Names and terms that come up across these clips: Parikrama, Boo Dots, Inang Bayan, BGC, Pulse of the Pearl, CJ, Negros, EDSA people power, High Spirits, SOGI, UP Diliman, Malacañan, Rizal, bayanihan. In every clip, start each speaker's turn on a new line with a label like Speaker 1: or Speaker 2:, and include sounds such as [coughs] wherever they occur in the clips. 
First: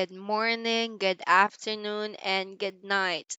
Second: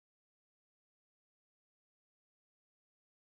Speaker 1: Good morning, good afternoon, and good night.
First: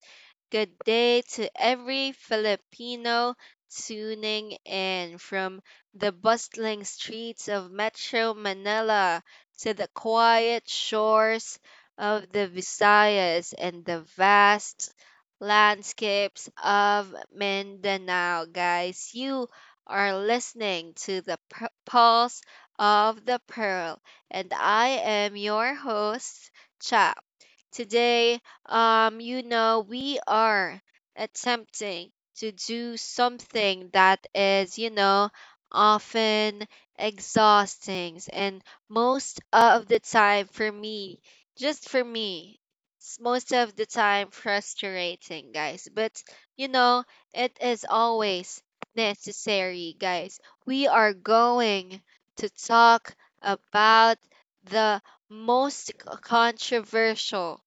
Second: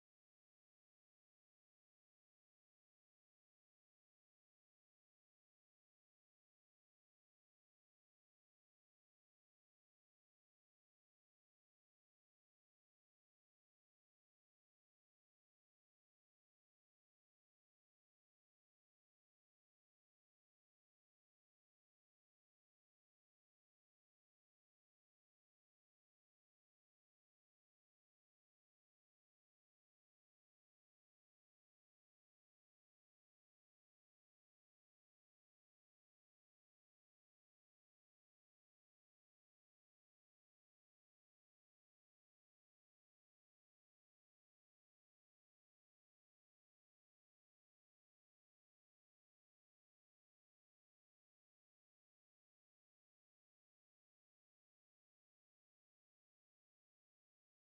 Speaker 1: Good day to every Filipino tuning in from the bustling streets of Metro Manila to the quiet shores of the Visayas and the vast landscapes of Mindanao. Guys, you are listening to the Pulse of the Pearl, and I am your host, Chap. Today, we are attempting to do something that is, often exhausting. And most of the time, for me, just for me, it's most of the time frustrating, guys. But, you know, it is always necessary, guys. We are going to talk about the most controversial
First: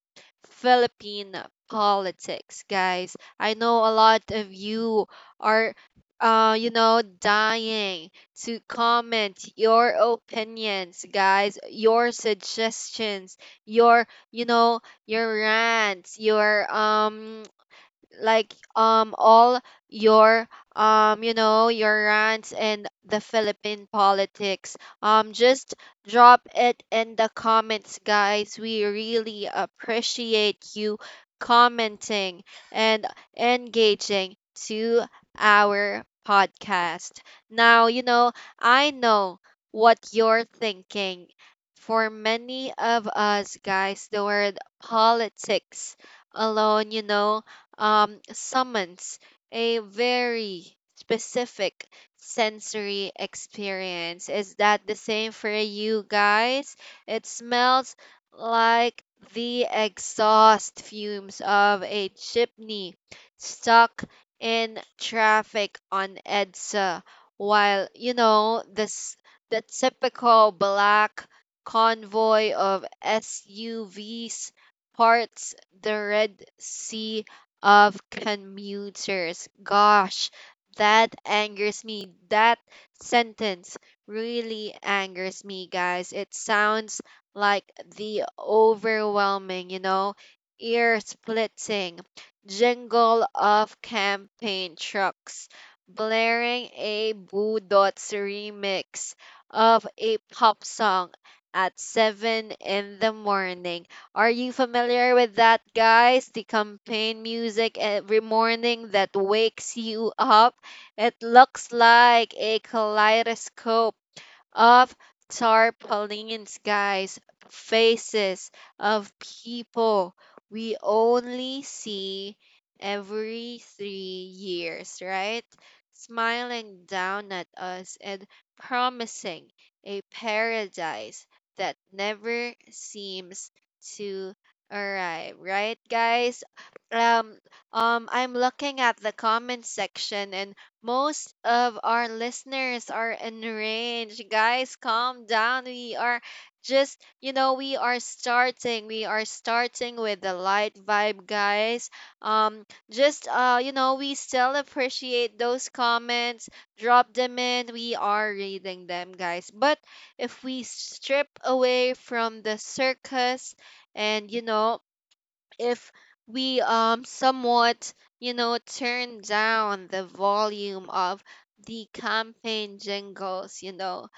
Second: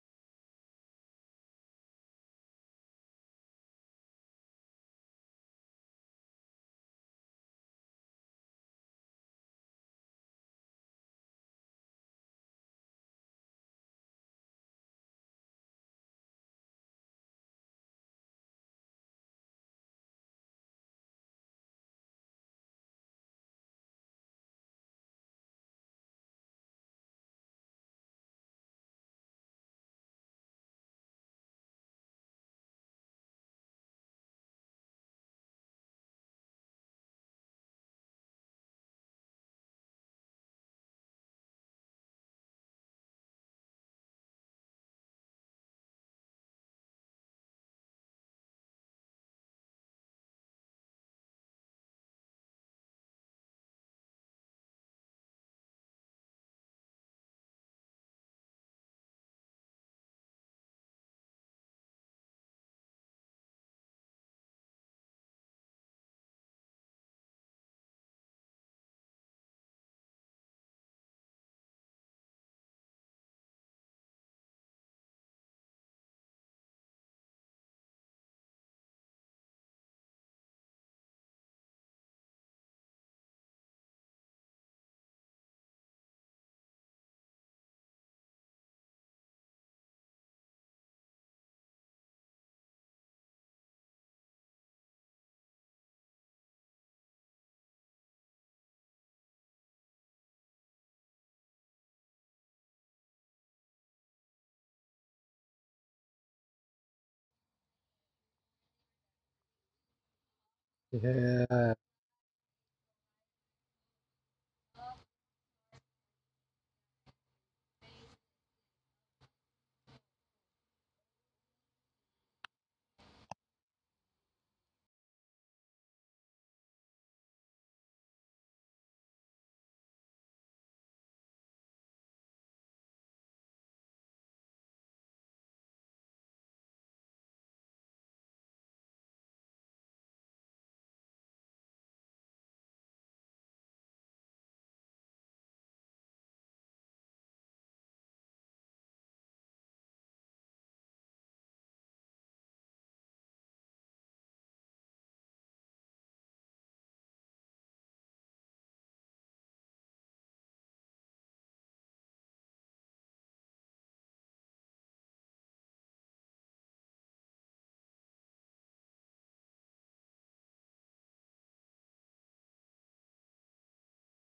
Speaker 1: Philippine politics, guys. I know a lot of you are, dying to comment your opinions, guys, your suggestions, your, you know, your rants, your like all your you know your rants and the Philippine politics. Just drop it in the comments, guys. We really appreciate you commenting and engaging to our podcast. Now, I know what you're thinking. For many of us, guys, the word politics alone, summons a very specific sensory experience. Is that the same for you, guys? It smells like the exhaust fumes of a chimney stuck in traffic on EDSA, while you know this the typical black convoy of SUVs parts the Red Sea of commuters. Gosh, that angers me. That sentence really angers me, guys. It sounds like the overwhelming, ear splitting jingle of campaign trucks blaring a Boo Dots remix of a pop song at 7 in the morning. Are you familiar with that, guys? The campaign music every morning that wakes you up. It looks
Speaker 2: Yeah.
Speaker 1: like a kaleidoscope of tarpaulins, guys, faces of people we only see every 3 years, right? Smiling down at us and promising a paradise that never seems to arrive, right, guys? Um, I'm looking at the comment section, and most of our listeners are enraged. Guys, calm down. We are starting. We are starting with the light vibe, guys. Um, just, we still appreciate those comments. Drop them in. We are reading them, guys. But if we strip away from the circus and if we somewhat turn down the volume of the campaign jingles you know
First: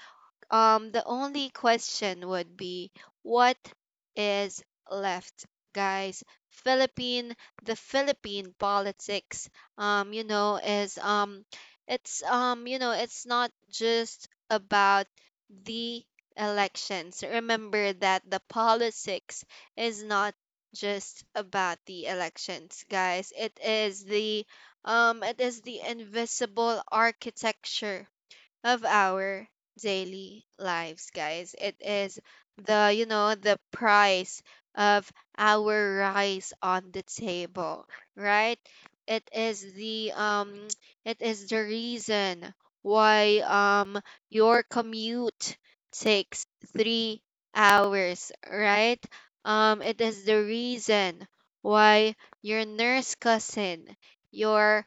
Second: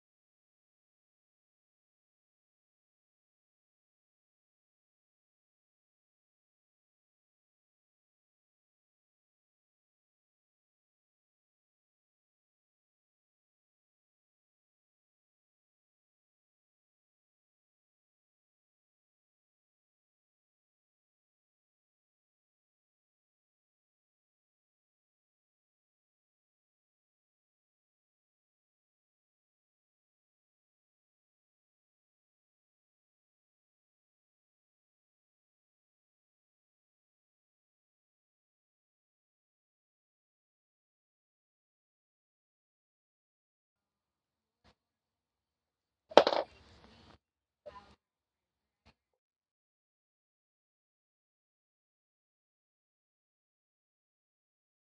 Speaker 1: um, the only question would be, what is left, guys? Philippine, the Philippine politics, you know, is it's you know, it's not just about the elections. Remember that the politics is not just about the elections, guys. It is the invisible architecture of our daily lives, guys. It is the price of our rice on the table, right? It is the [tsk] it is the reason why your commute takes 3 hours, right? It is the reason why your nurse cousin, your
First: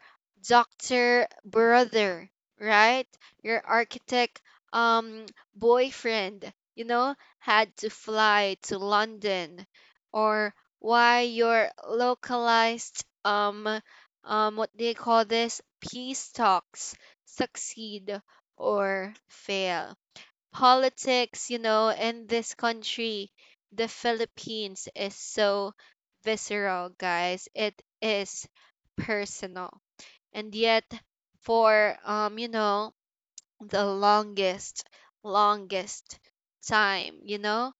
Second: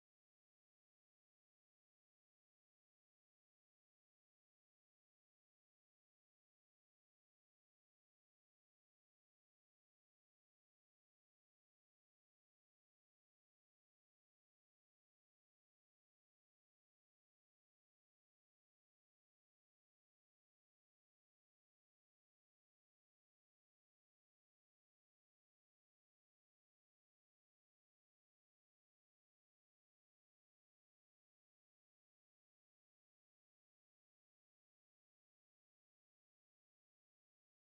Speaker 1: doctor brother, right, your architect um boyfriend, had to fly to London, or why your localized what do you call this, peace talks succeed or fail. Politics, in this country, the Philippines, is so visceral, guys. It is personal. And yet for the longest, longest time?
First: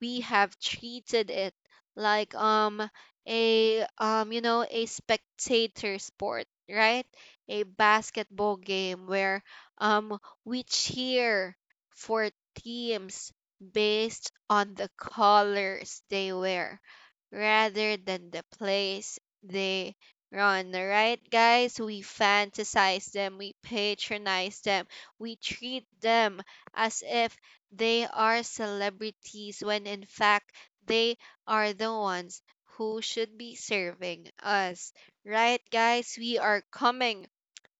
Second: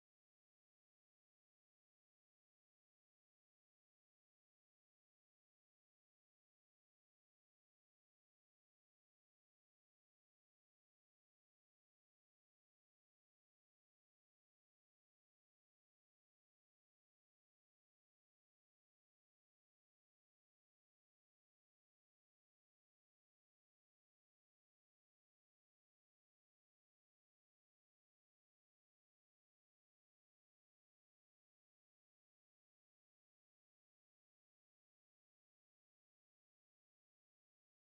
Speaker 1: We have treated it like a you know a spectator sport, right? A basketball game where um we cheer for teams based on the colors they wear rather than the place they run, right, guys? We fantasize them, we patronize them, we treat them as if they are celebrities, when in fact they are the ones who should be serving us. Right, guys? We are coming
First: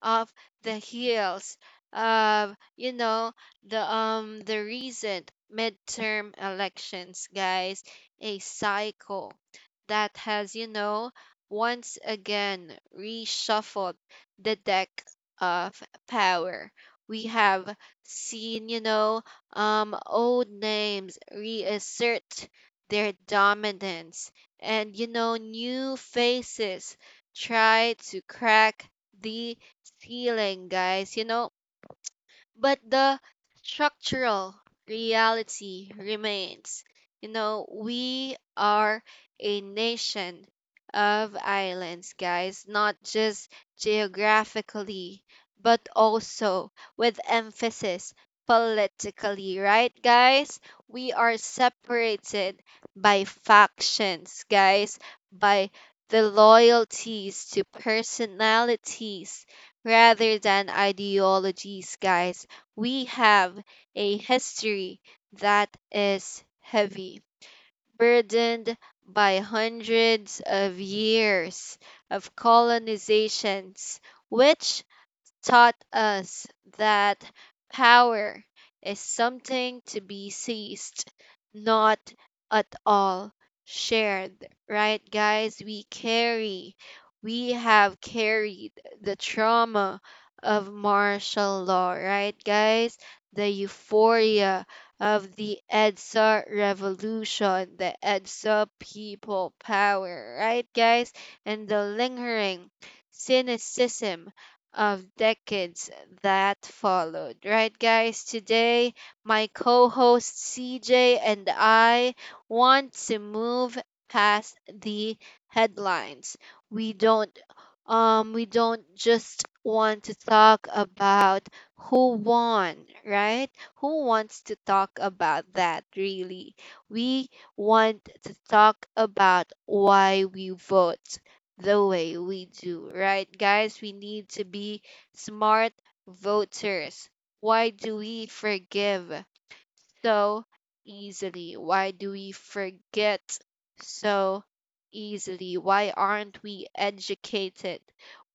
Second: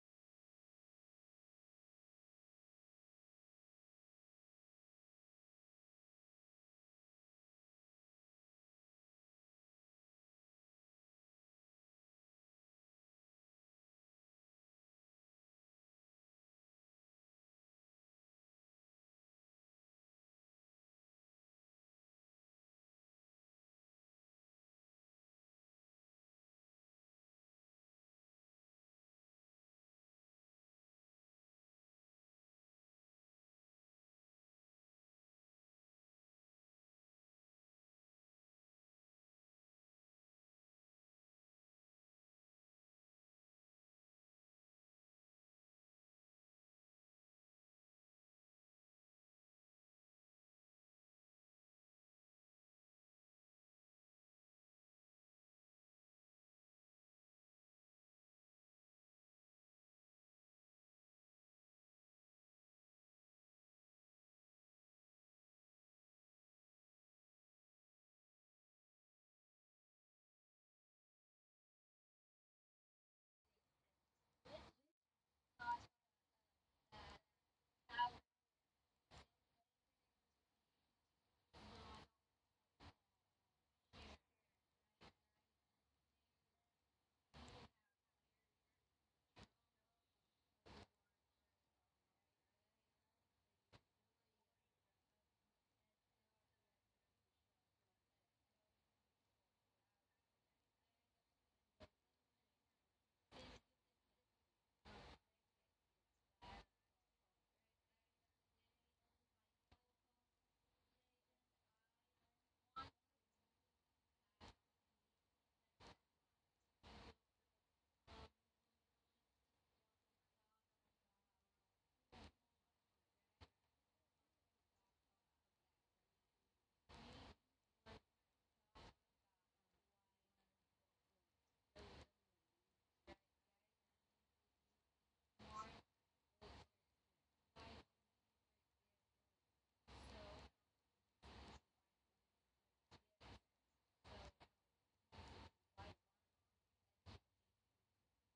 Speaker 1: of the heels of the recent midterm elections, guys, a cycle that has once again reshuffled the deck of power. We have seen old names reassert their dominance, and new faces try to crack the healing, guys. But the structural reality remains. We are a nation of islands, guys, not just geographically, but also with emphasis politically, right, guys? We are separated by factions, guys, by the loyalties to personalities rather than ideologies, guys. We have a history that is heavy, burdened by hundreds of years of colonizations, which taught us that power is something to be seized, not at all shared. Right, guys? We have carried the trauma of martial law, right, guys? The euphoria of the EDSA revolution, the EDSA people power, right, guys? And the lingering cynicism of decades that followed. Right, guys? Today, my co host CJ and I want to move past the headlines. We don't we don't just want to talk about who won, right? Who wants to talk about that, really? We want to talk about why we vote the way we do, right? Guys, we need to be smart voters. Why do we forgive so easily? Why do we forget so easily? Why aren't we educated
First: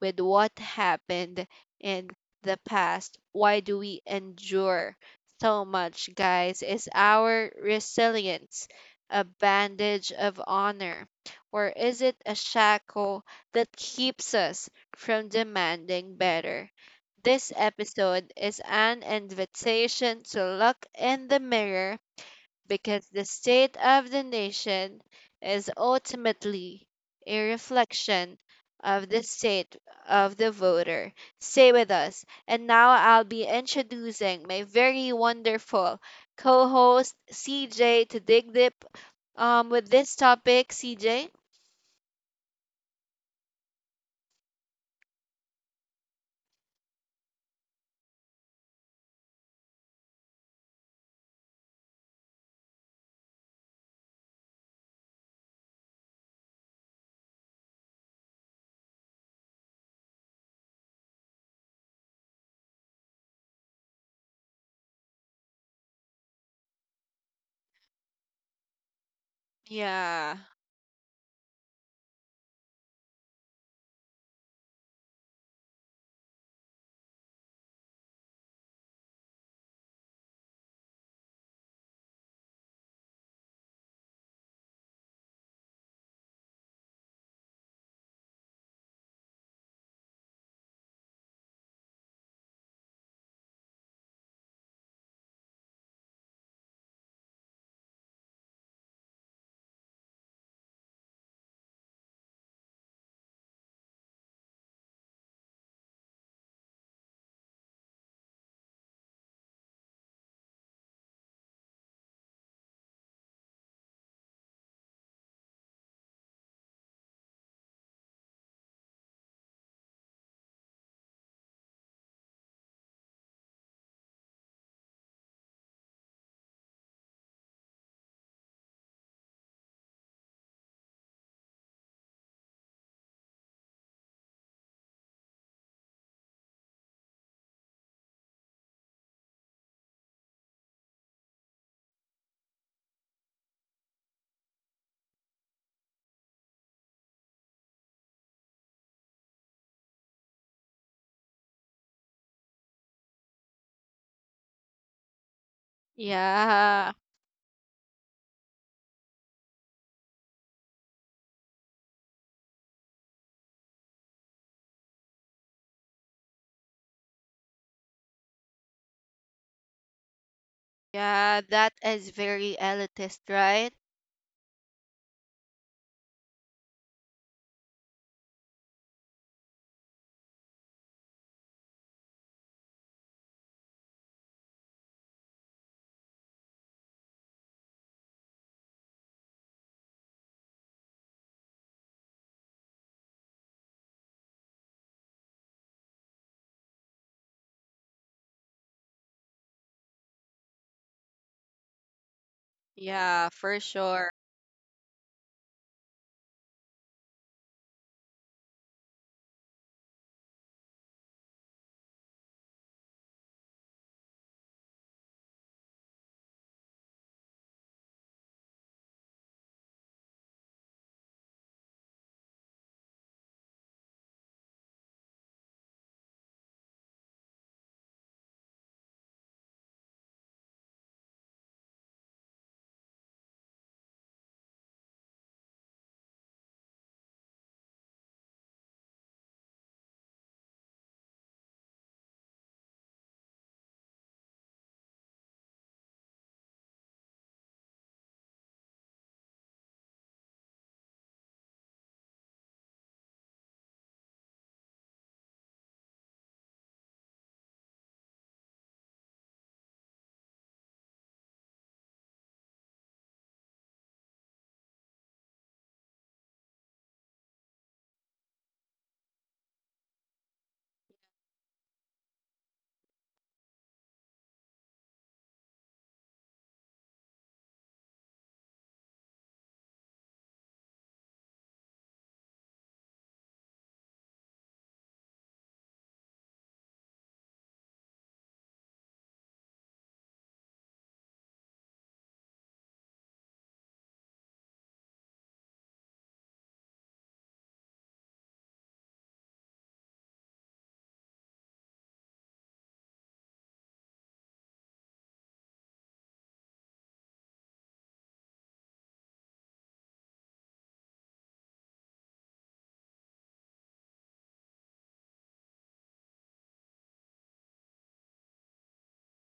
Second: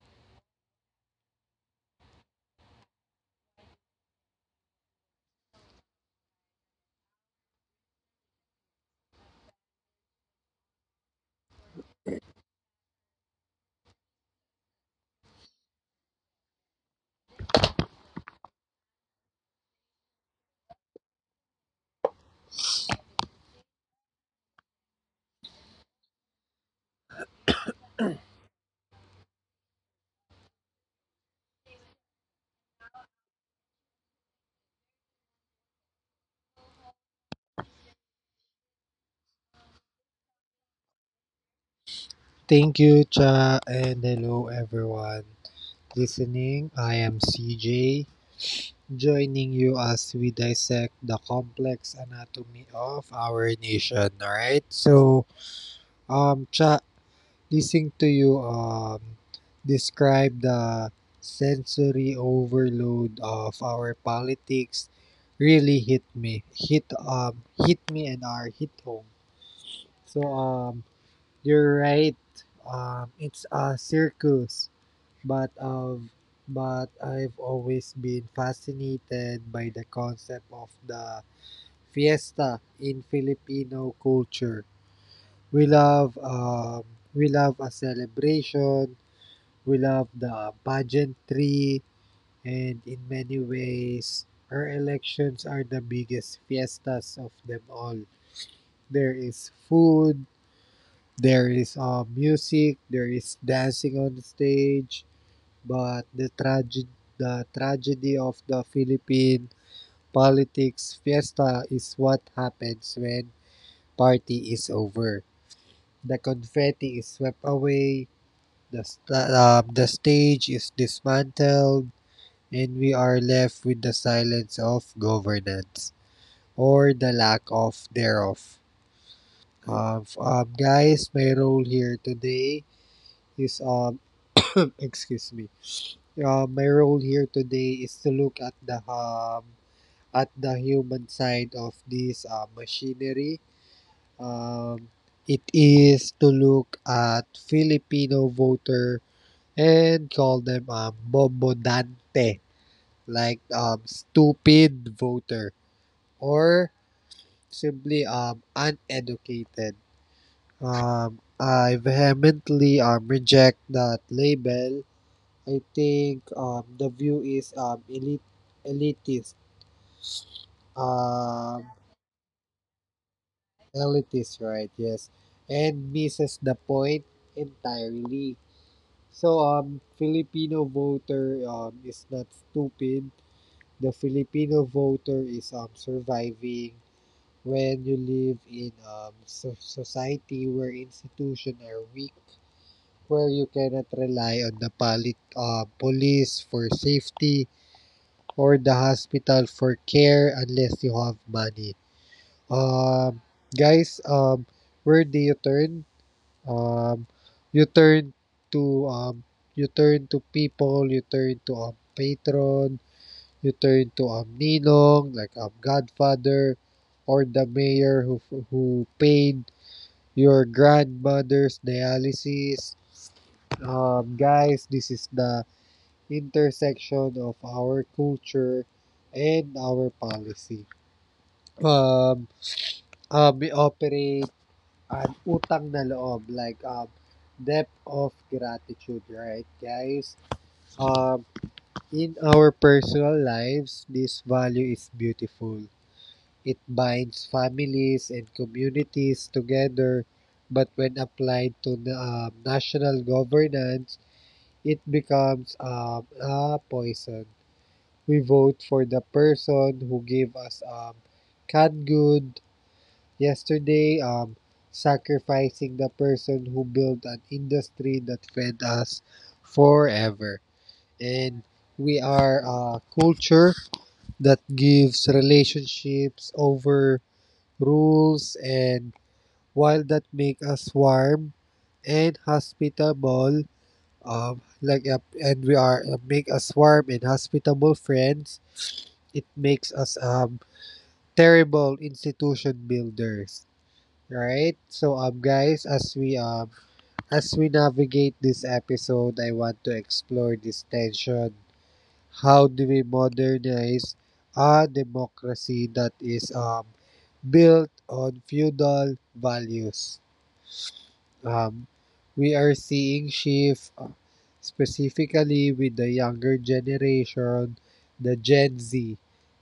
Speaker 1: with what happened in the past? Why do we endure so much, guys? Is our resilience a bandage of honor? Or is it a shackle that keeps us from demanding better? This episode is an invitation to look in the mirror, because the state of the nation is ultimately a reflection of the state of the voter. Stay with us, and now I'll be introducing my very wonderful co host CJ to dig deep with this topic. CJ?
Speaker 2: Thank you, Cha, and hello everyone listening. I am CJ, joining you as we dissect the complex anatomy of our nation. All right. So, Cha, listening to you describe the sensory overload of our politics really hit me and our hit home. so
Speaker 1: Yeah.
Speaker 2: um You're right. It's a circus, but um, but I've always been fascinated by the concept of the fiesta in Filipino culture. We love um, we love a celebration. We love the pageantry, and in many ways, our elections are the biggest fiestas of them all. There is food, there is music, there is dancing on the stage, but the tragedy of the Philippine politics fiesta is what happens when party is over. The confetti is swept away, the stage is dismantled, and we are left with the silence of governance or the lack of thereof. Guys, my role here today is [laughs] [coughs] Excuse me. My role here today is to look at the human side of this machinery. Um, it is to look at Filipino voter and call them bobodante, like stupid voter or
Speaker 1: Yeah,
Speaker 2: simply uneducated. I vehemently reject that label. I think the view is elitist,
Speaker 1: yeah,
Speaker 2: um,
Speaker 1: that is very elitist, right?
Speaker 2: elitist, right? Yes, and misses the point entirely. So, Filipino voter is not stupid. The Filipino voter is surviving. When you live in society where institutions are weak, where you cannot rely on the police for safety, or the hospital for care unless you have money. Um,
Speaker 1: Yeah, for
Speaker 2: guys,
Speaker 1: sure.
Speaker 2: where do you turn? Um, you turn to people, you turn to patron, you turn to ninong, like godfather, or the mayor who paid your grandmother's dialysis. Guys, this is the intersection of our culture and our policy. Um, we operate an utang na loob, like debt of gratitude, right, guys? Um, in our personal lives, this value is beautiful. It binds families and communities together, but when applied to national governance, it becomes a poison. We vote for the person who gave us canned good yesterday, sacrificing the person who built an industry that fed us forever. And we are a culture that gives relationships over rules, and while that make us warm and hospitable like and we are make us warm and hospitable friends, it makes us terrible institution builders. Right? So, guys, as we as we navigate this episode, I want to explore this tension. How do we modernize a democracy that is built on feudal values? um, we are seeing shift, specifically with the younger generation, the Gen Z,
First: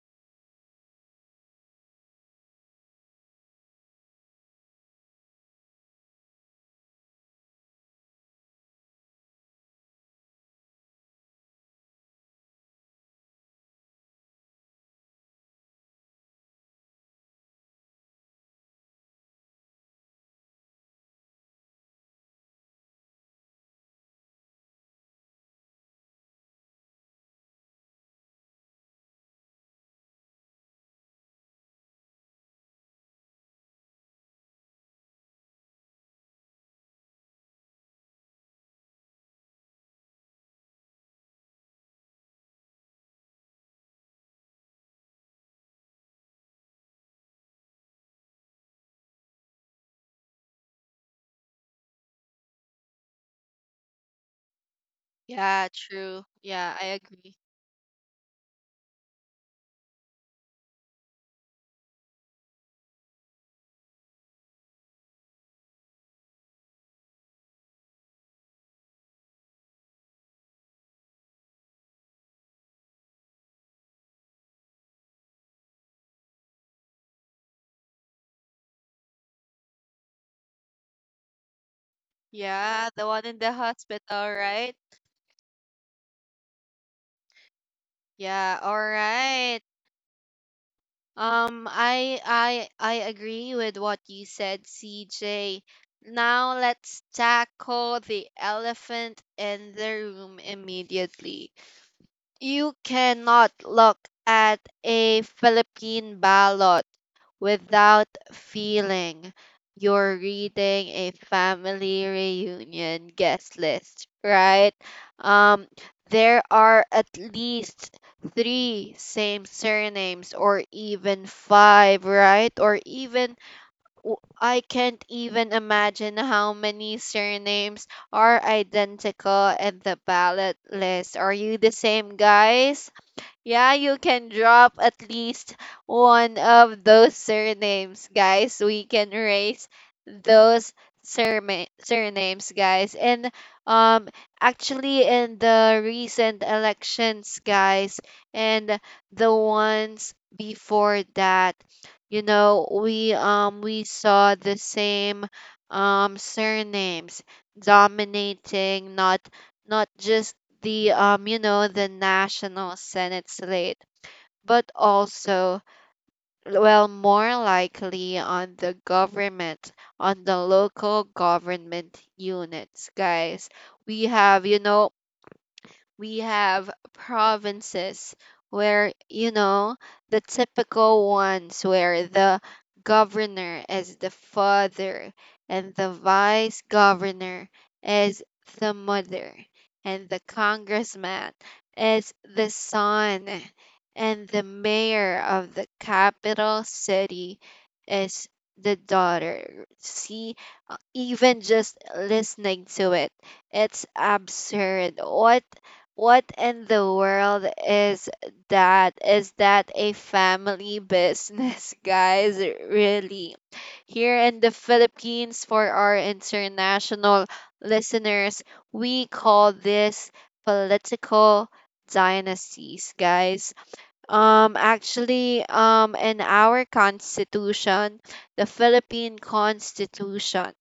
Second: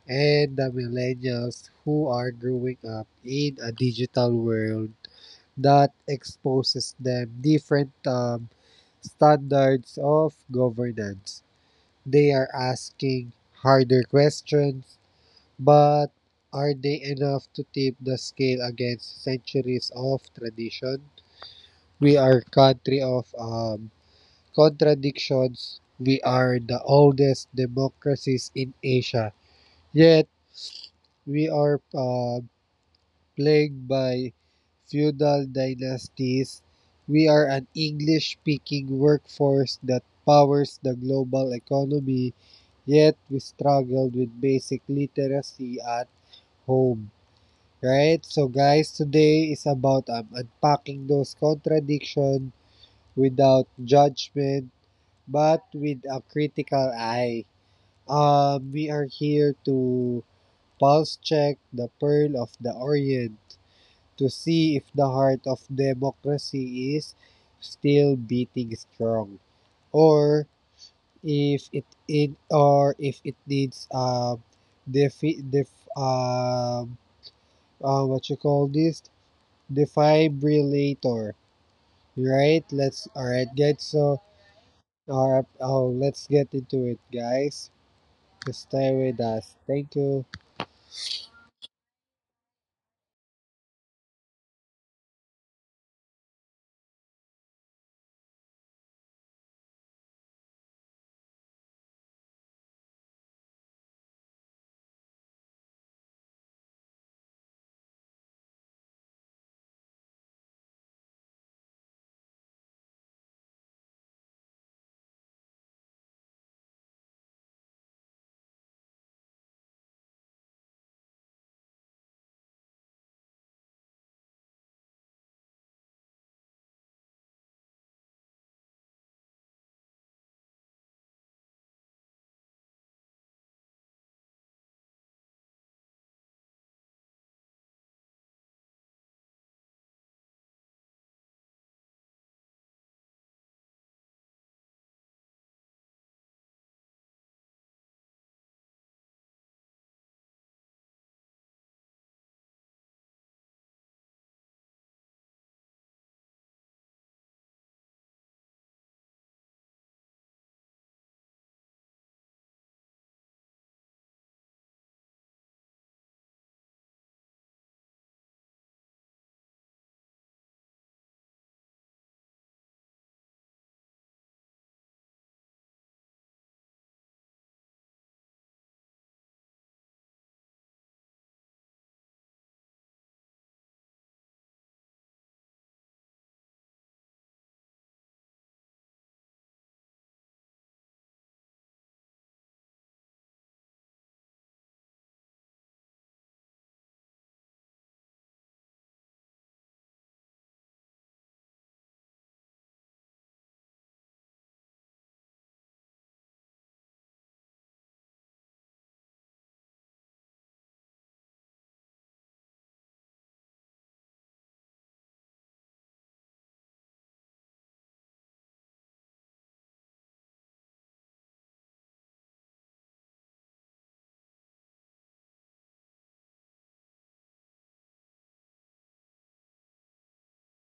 Speaker 2: and the millennials who are growing up in a digital world that exposes them different standards of governance. They are asking harder questions, but are they enough to tip the scale against centuries of tradition? We are country of contradictions. We are the oldest democracies in Asia. Yet we are plagued by feudal dynasties. We are an English-speaking workforce that powers the global economy. Yet we struggled with basic literacy at home. Right? So, guys, today is about unpacking those contradictions without judgment, but
Speaker 1: Yeah,
Speaker 2: with a
Speaker 1: true. Yeah, I
Speaker 2: critical
Speaker 1: agree.
Speaker 2: eye. We are here to pulse check the pearl of the Orient to see if the heart of democracy is still beating strong, or if it needs defi- def um what you call this defibrillator, right?
Speaker 1: Yeah, the
Speaker 2: Let's
Speaker 1: one
Speaker 2: All
Speaker 1: in
Speaker 2: right,
Speaker 1: the
Speaker 2: guys. So,
Speaker 1: hospital, right?
Speaker 2: let's get into it, guys.
Speaker 1: Yeah, all
Speaker 2: Stay with us.
Speaker 1: right.
Speaker 2: Thank you.
Speaker 1: I agree with what you said, CJ. Now let's tackle the elephant in the room immediately. You cannot look at a Philippine ballot without feeling you're reading a family reunion guest list, right? Um, there are at least three same surnames, or even five, right? Or even I can't even imagine how many surnames are identical in the ballot list. Are you the same, guys? Yeah, you can drop at least one of those surnames, guys. We can raise those surnames, guys. And um, actually, in the recent elections, guys, and the ones before that, we saw the same surnames dominating, not just the you know the national senate slate, but also, well, more likely on the local government units, guys. We have you know we have provinces where the typical ones, where the governor is the father and the vice governor is the mother, and the congressman is the son, and the mayor of the capital city is the daughter. See, even just listening to it, it's absurd. What in the world is that? Is that a family business, [laughs] guys? Really? Here in the Philippines, for our international listeners, we call this political dynasties, guys. Actually, in our constitution, the Philippine Constitution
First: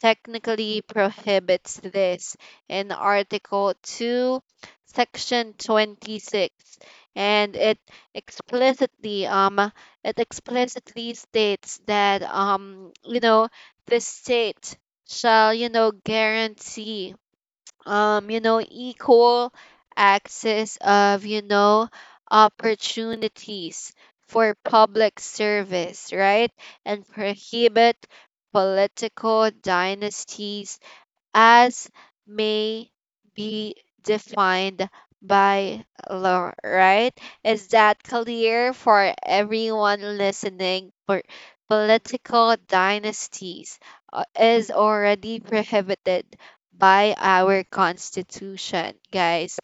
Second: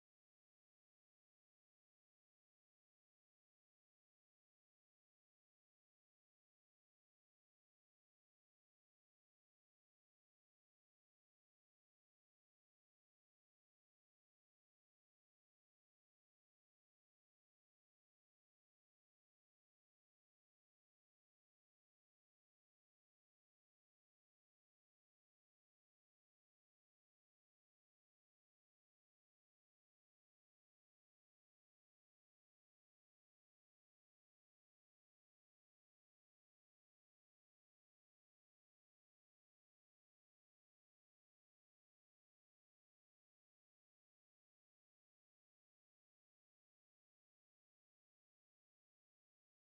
Speaker 1: technically prohibits this in Article 2, Section 26, and explicitly um it explicitly states that the state shall guarantee equal access of, opportunities for public service, right? And prohibit political dynasties as may be defined by law, right? Is that clear for everyone listening? For political dynasties is already prohibited by our constitution, guys.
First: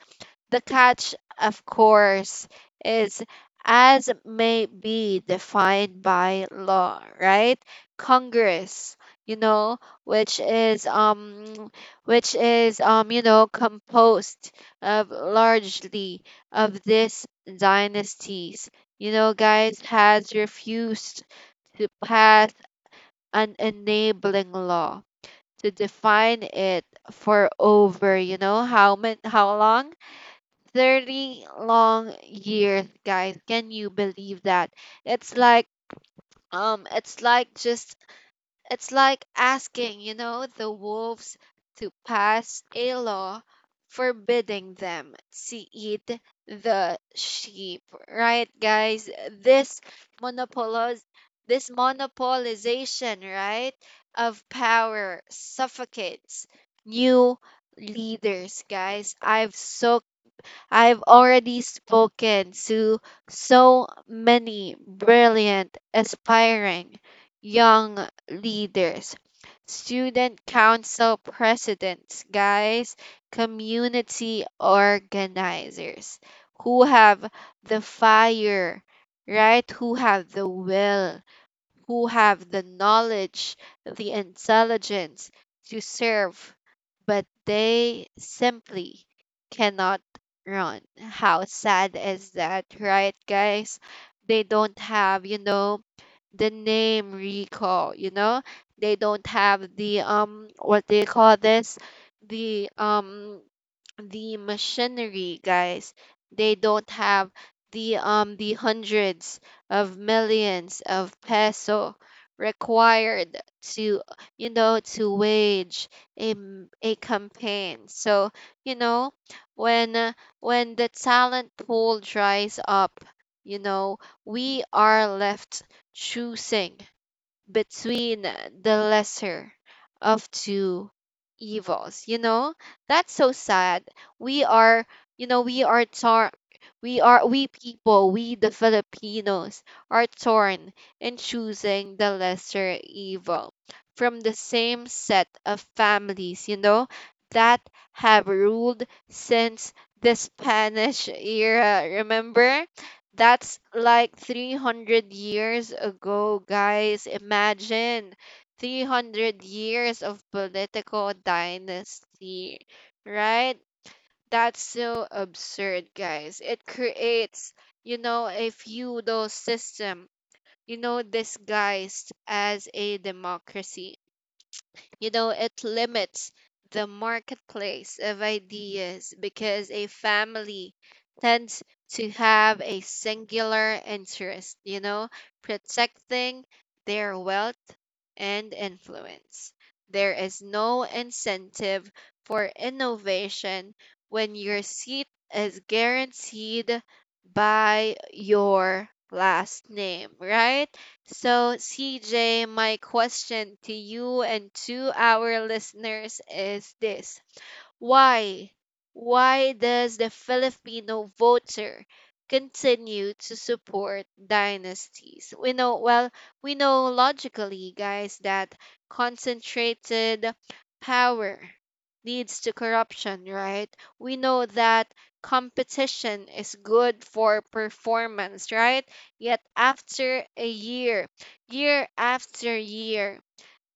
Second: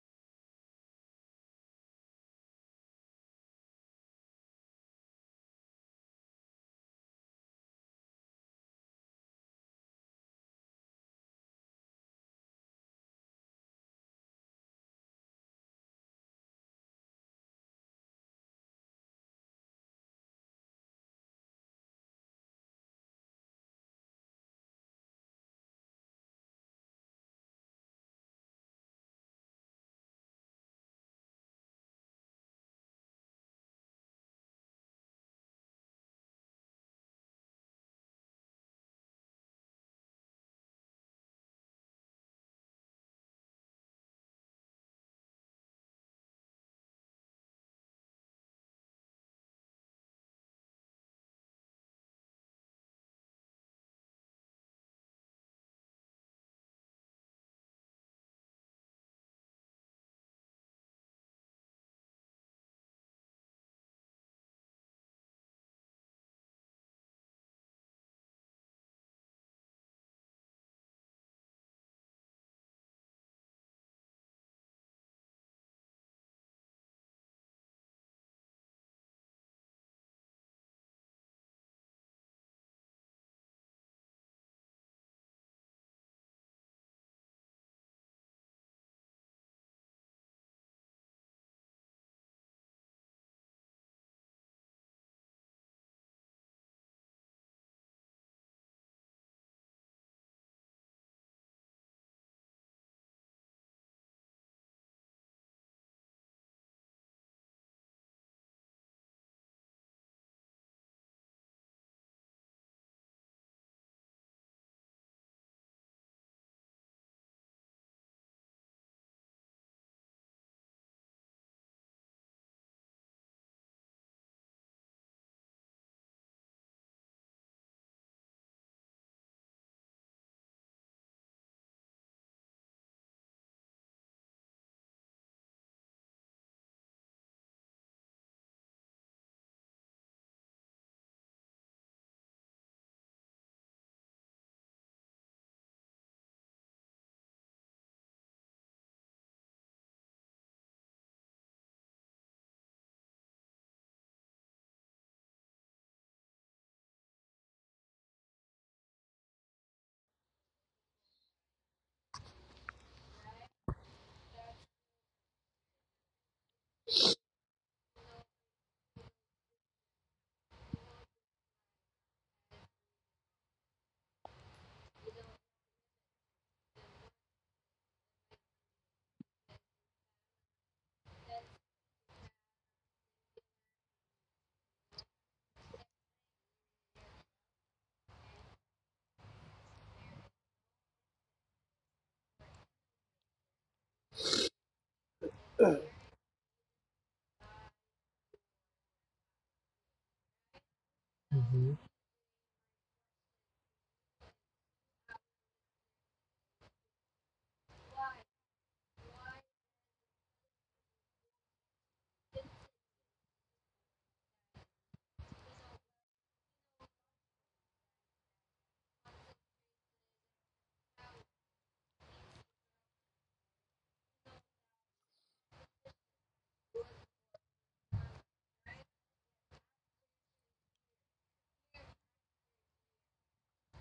Speaker 1: The catch, of course, is as may be defined by law, right? Congress, you know, which is um which is composed of largely of these dynasties. Guys, has refused to pass an enabling law to define it for over, how many, how long? 30 long years, guys. Can you believe that? It's like um it's like just it's like asking, the wolves to pass a law forbidding them to eat the sheep, right, guys? This monopolize this monopolization, right, of power suffocates new leaders, guys. I've already spoken to so many brilliant, aspiring young leaders, student council presidents, guys, community organizers who have the fire, right? Who have the will, who have the knowledge, the intelligence to serve, but they simply cannot run. How sad is that, right, guys? They don't have, the name recall? They don't have the what do you call this? The um the machinery, guys, they don't have the hundreds of millions of peso required to you know to wage a campaign. So, you know when uh, when the talent pool dries up, you know we are left choosing between the lesser of two evils, that's so sad. We are you know we are torn, we the Filipinos are torn in choosing the lesser evil from the same set of families, that have ruled since the Spanish era. Remember, that's like 300 years ago, guys. Imagine 300 years of political dynasty, right? That's so absurd, guys. It creates a feudal system, disguised as a democracy. It limits the marketplace of ideas because a family tends to have a singular interest, protecting their wealth and influence. There is no incentive for innovation when your seat is guaranteed by your last name, right? So,
Speaker 2: Mhm.
Speaker 1: CJ, my question to you and to our listeners is this: why? Why does the Filipino voter continue to support dynasties? We know, well, we know logically, guys, that concentrated power leads to corruption, right? We know that competition is good for performance, right? Yet after a year, year after year,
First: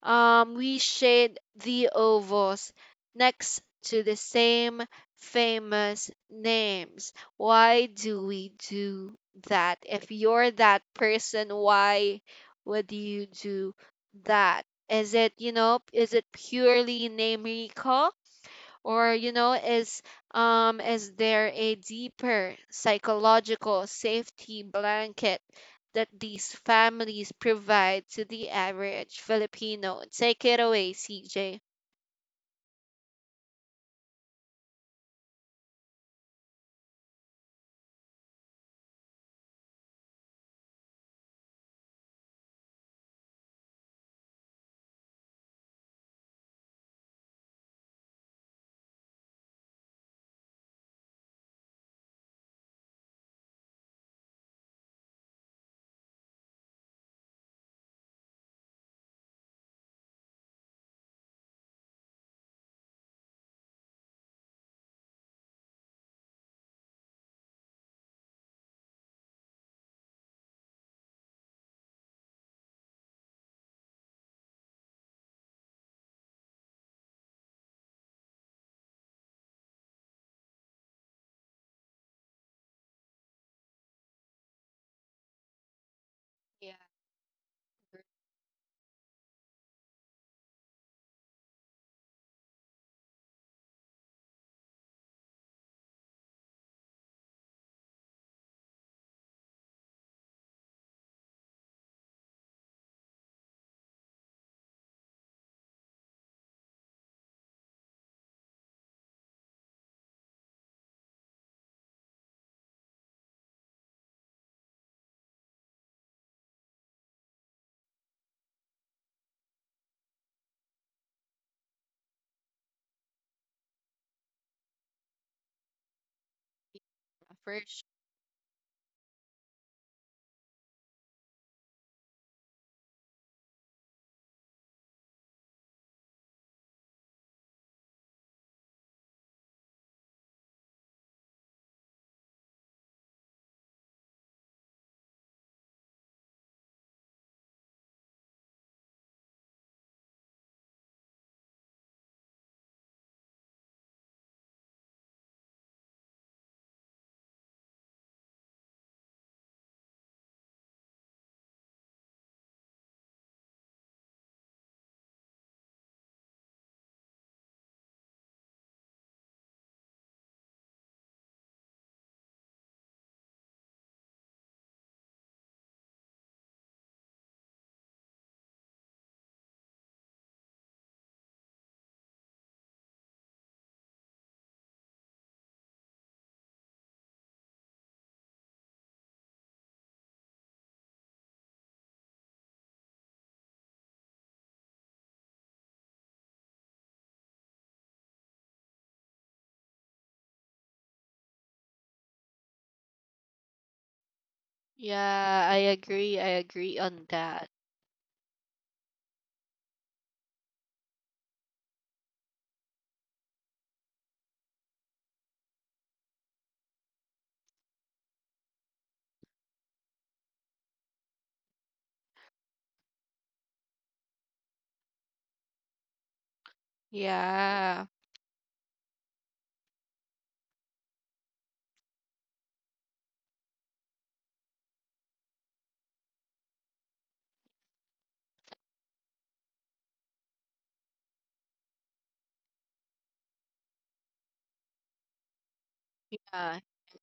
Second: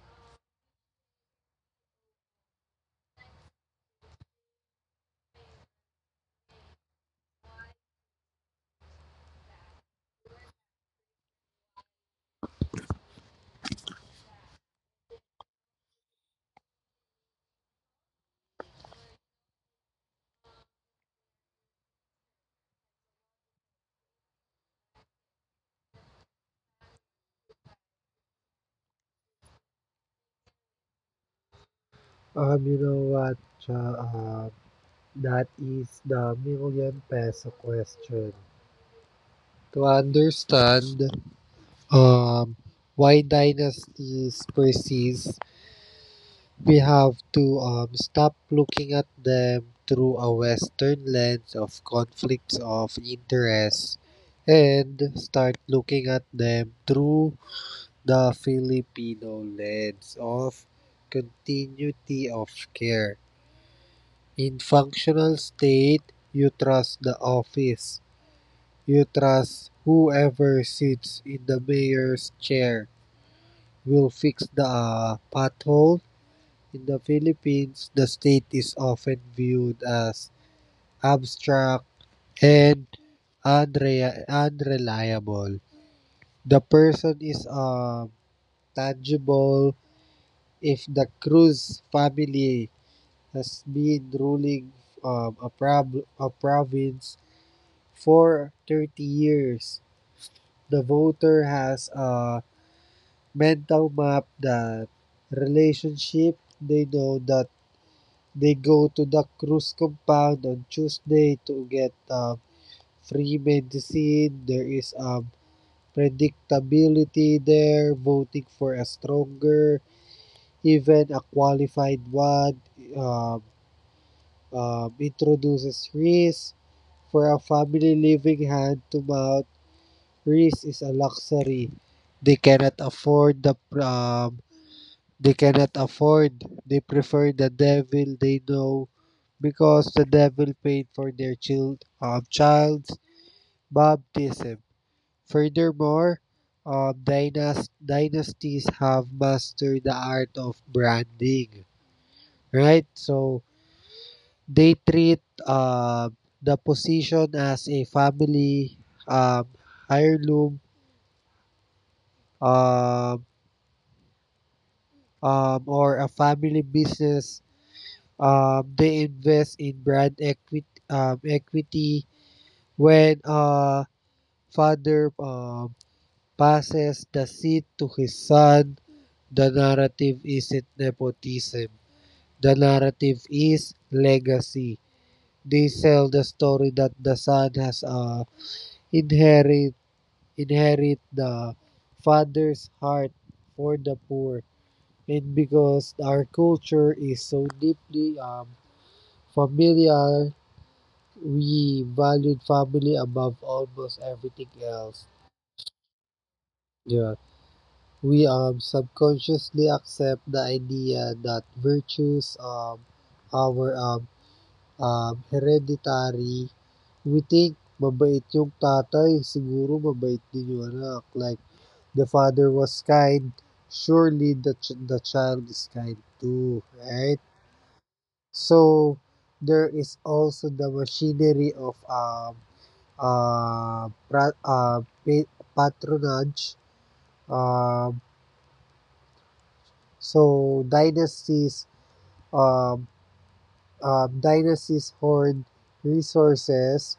Speaker 1: we shared the ovals next to the same famous names. Why do we do that? If you're that person, why would you do that? Is it purely name recall? Or is there a deeper psychological safety blanket that these families provide to the average Filipino? Take it away, CJ.
Speaker 2: You know what, Cha, that is the million peso question. To understand um, why dynasties persist, we have to stop looking at them through a Western lens of conflicts of interest and start looking at them through the Filipino lens of continuity of care. In functional state, you trust the office. You trust whoever sits in the mayor's chair will fix the pothole. In the Philippines, the state is often viewed as abstract and unreliable. The
Speaker 1: Yeah,
Speaker 2: person is tangible if the Cruz family has been ruling a province for 30 years. The voter has a mental map that relationship. They know that they go to the Cruz compound on Tuesday to get free medicine. There is predictability there, voting for a stronger, even a qualified one. Um, introduces risk.
Speaker 1: agree.
Speaker 2: For a
Speaker 1: For sure.
Speaker 2: family living hand to mouth, rice is a luxury. They cannot afford the pr- um, they cannot afford. They prefer the devil they know because the devil paid for their child's baptism. Furthermore, dynasties have mastered the art of branding. Right? So they treat uh, the position as a family um, heirloom, um, or a family business. They invest in brand equity when father passes the seat to his son. The narrative isn't nepotism. The narrative is legacy. They sell the story that the son has inherited inherit the father's heart for the poor. And because our culture is so deeply familial, we valued family above almost everything else.
Speaker 1: Yeah, I agree. I agree on
Speaker 2: Yeah.
Speaker 1: that.
Speaker 2: We subconsciously accept the idea that virtues our hereditary. We think, mabait yung tatay, siguro mabait din yung anak. Like, the father was kind, surely the child is kind too, right?
Speaker 1: Yeah.
Speaker 2: So there is also the machinery of uh, pra- uh, pa- patronage. Um, so um, dynasties hoard
Speaker 1: Yeah.
Speaker 2: resources.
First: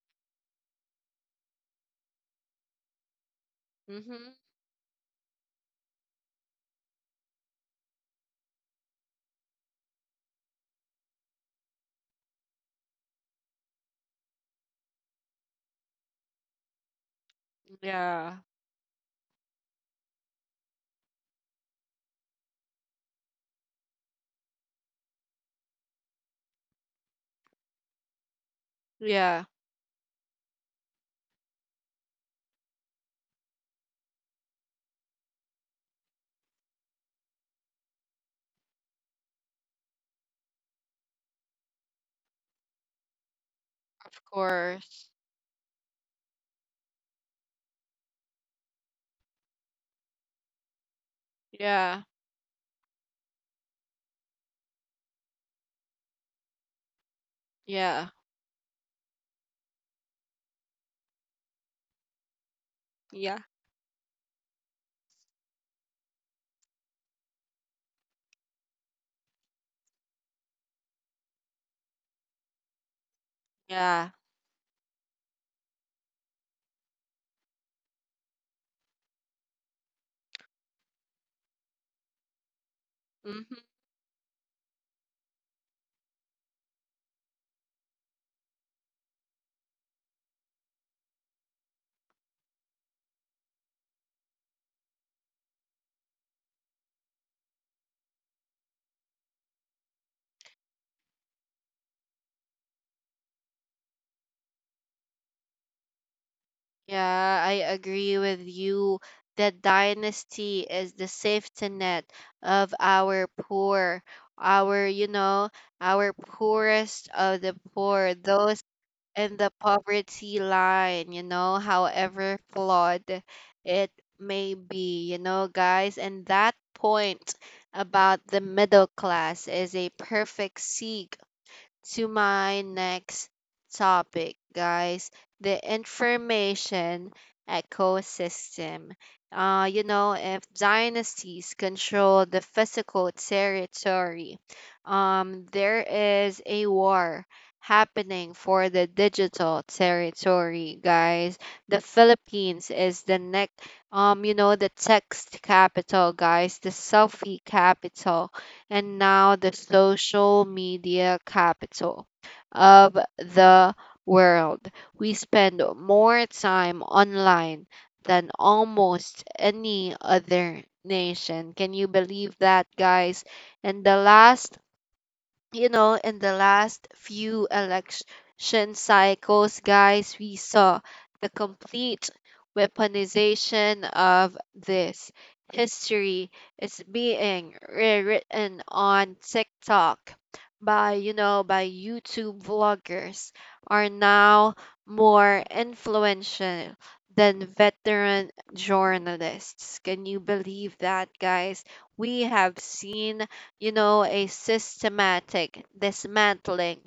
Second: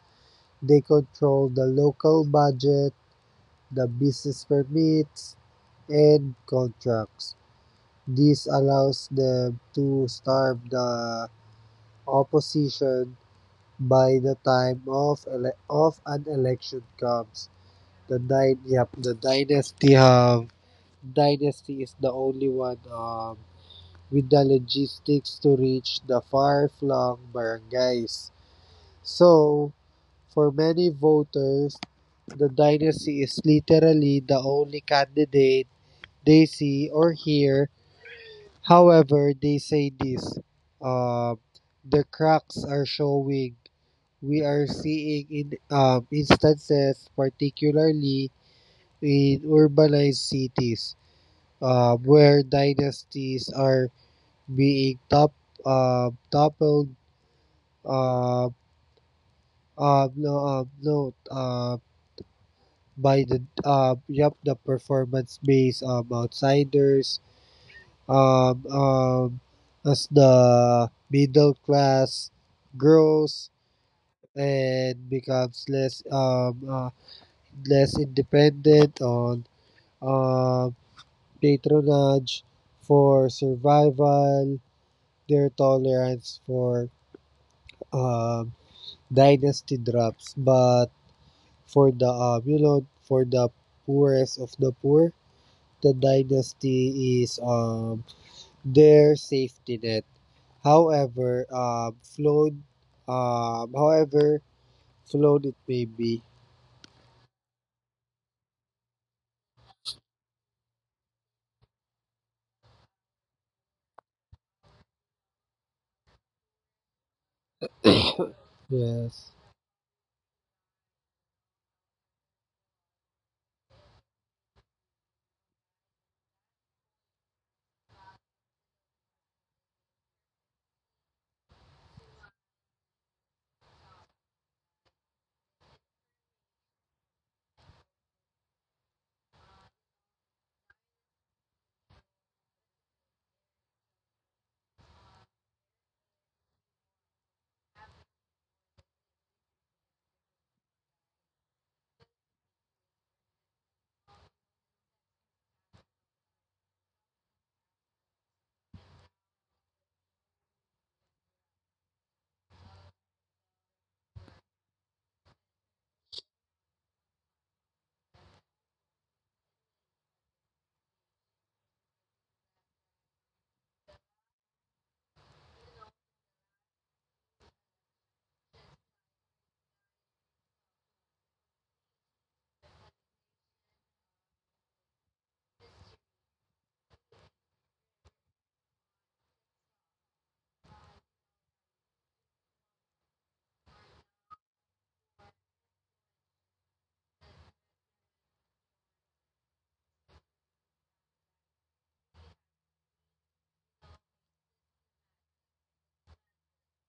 Speaker 2: They control the local budget, the
Speaker 1: Mm-hmm.
Speaker 2: business permits, and contracts. This allows them to starve the opposition by the time of of an election comes. The
Speaker 1: Yeah.
Speaker 2: dy- yep, the dynasty dynasty is the only one with the logistics to reach the far-flung barangays.
Speaker 1: Yeah.
Speaker 2: So, for many voters, the dynasty is literally the only candidate they see or hear. However, they say this, uh, the cracks are showing.
Speaker 1: Of
Speaker 2: We are
Speaker 1: course.
Speaker 2: seeing in instances, particularly in urbanized cities,
Speaker 1: Yeah.
Speaker 2: where dynasties are being toppled.
Speaker 1: Yeah.
Speaker 2: Uh, no, no, by the
Speaker 1: Yeah.
Speaker 2: uh, yup, the performance-based outsiders, um, um, as the middle class grows
Speaker 1: Yeah.
Speaker 2: and becomes less independent on um, patronage for
Speaker 1: Mm-hmm.
Speaker 2: survival, their tolerance for um, dynasty drops. But for the you know for the poorest of the poor, the dynasty is their safety net. However, uh, flawed, however flawed it may be.
Speaker 1: Yeah, I agree with you that dynasty is the safety net of our poor, our, you know, our poorest of the poor, those
Speaker 2: Yes.
Speaker 1: in the poverty line, however flawed it may be, guys. And that point about the middle class is a perfect segue to my next topic, guys, the information ecosystem. If dynasties control the physical territory, there is a war happening for the digital territory, guys. The Philippines is the next, the text capital, guys, the selfie capital, and now the social media capital of the world. We spend more time online than almost any other nation. Can you believe that, guys? And the last you know, in the last few election cycles, guys, we saw the complete weaponization of this. History is being rewritten on TikTok by YouTube vloggers are now more influential than veteran journalists. Can you believe that, guys? We have seen a systematic dismantling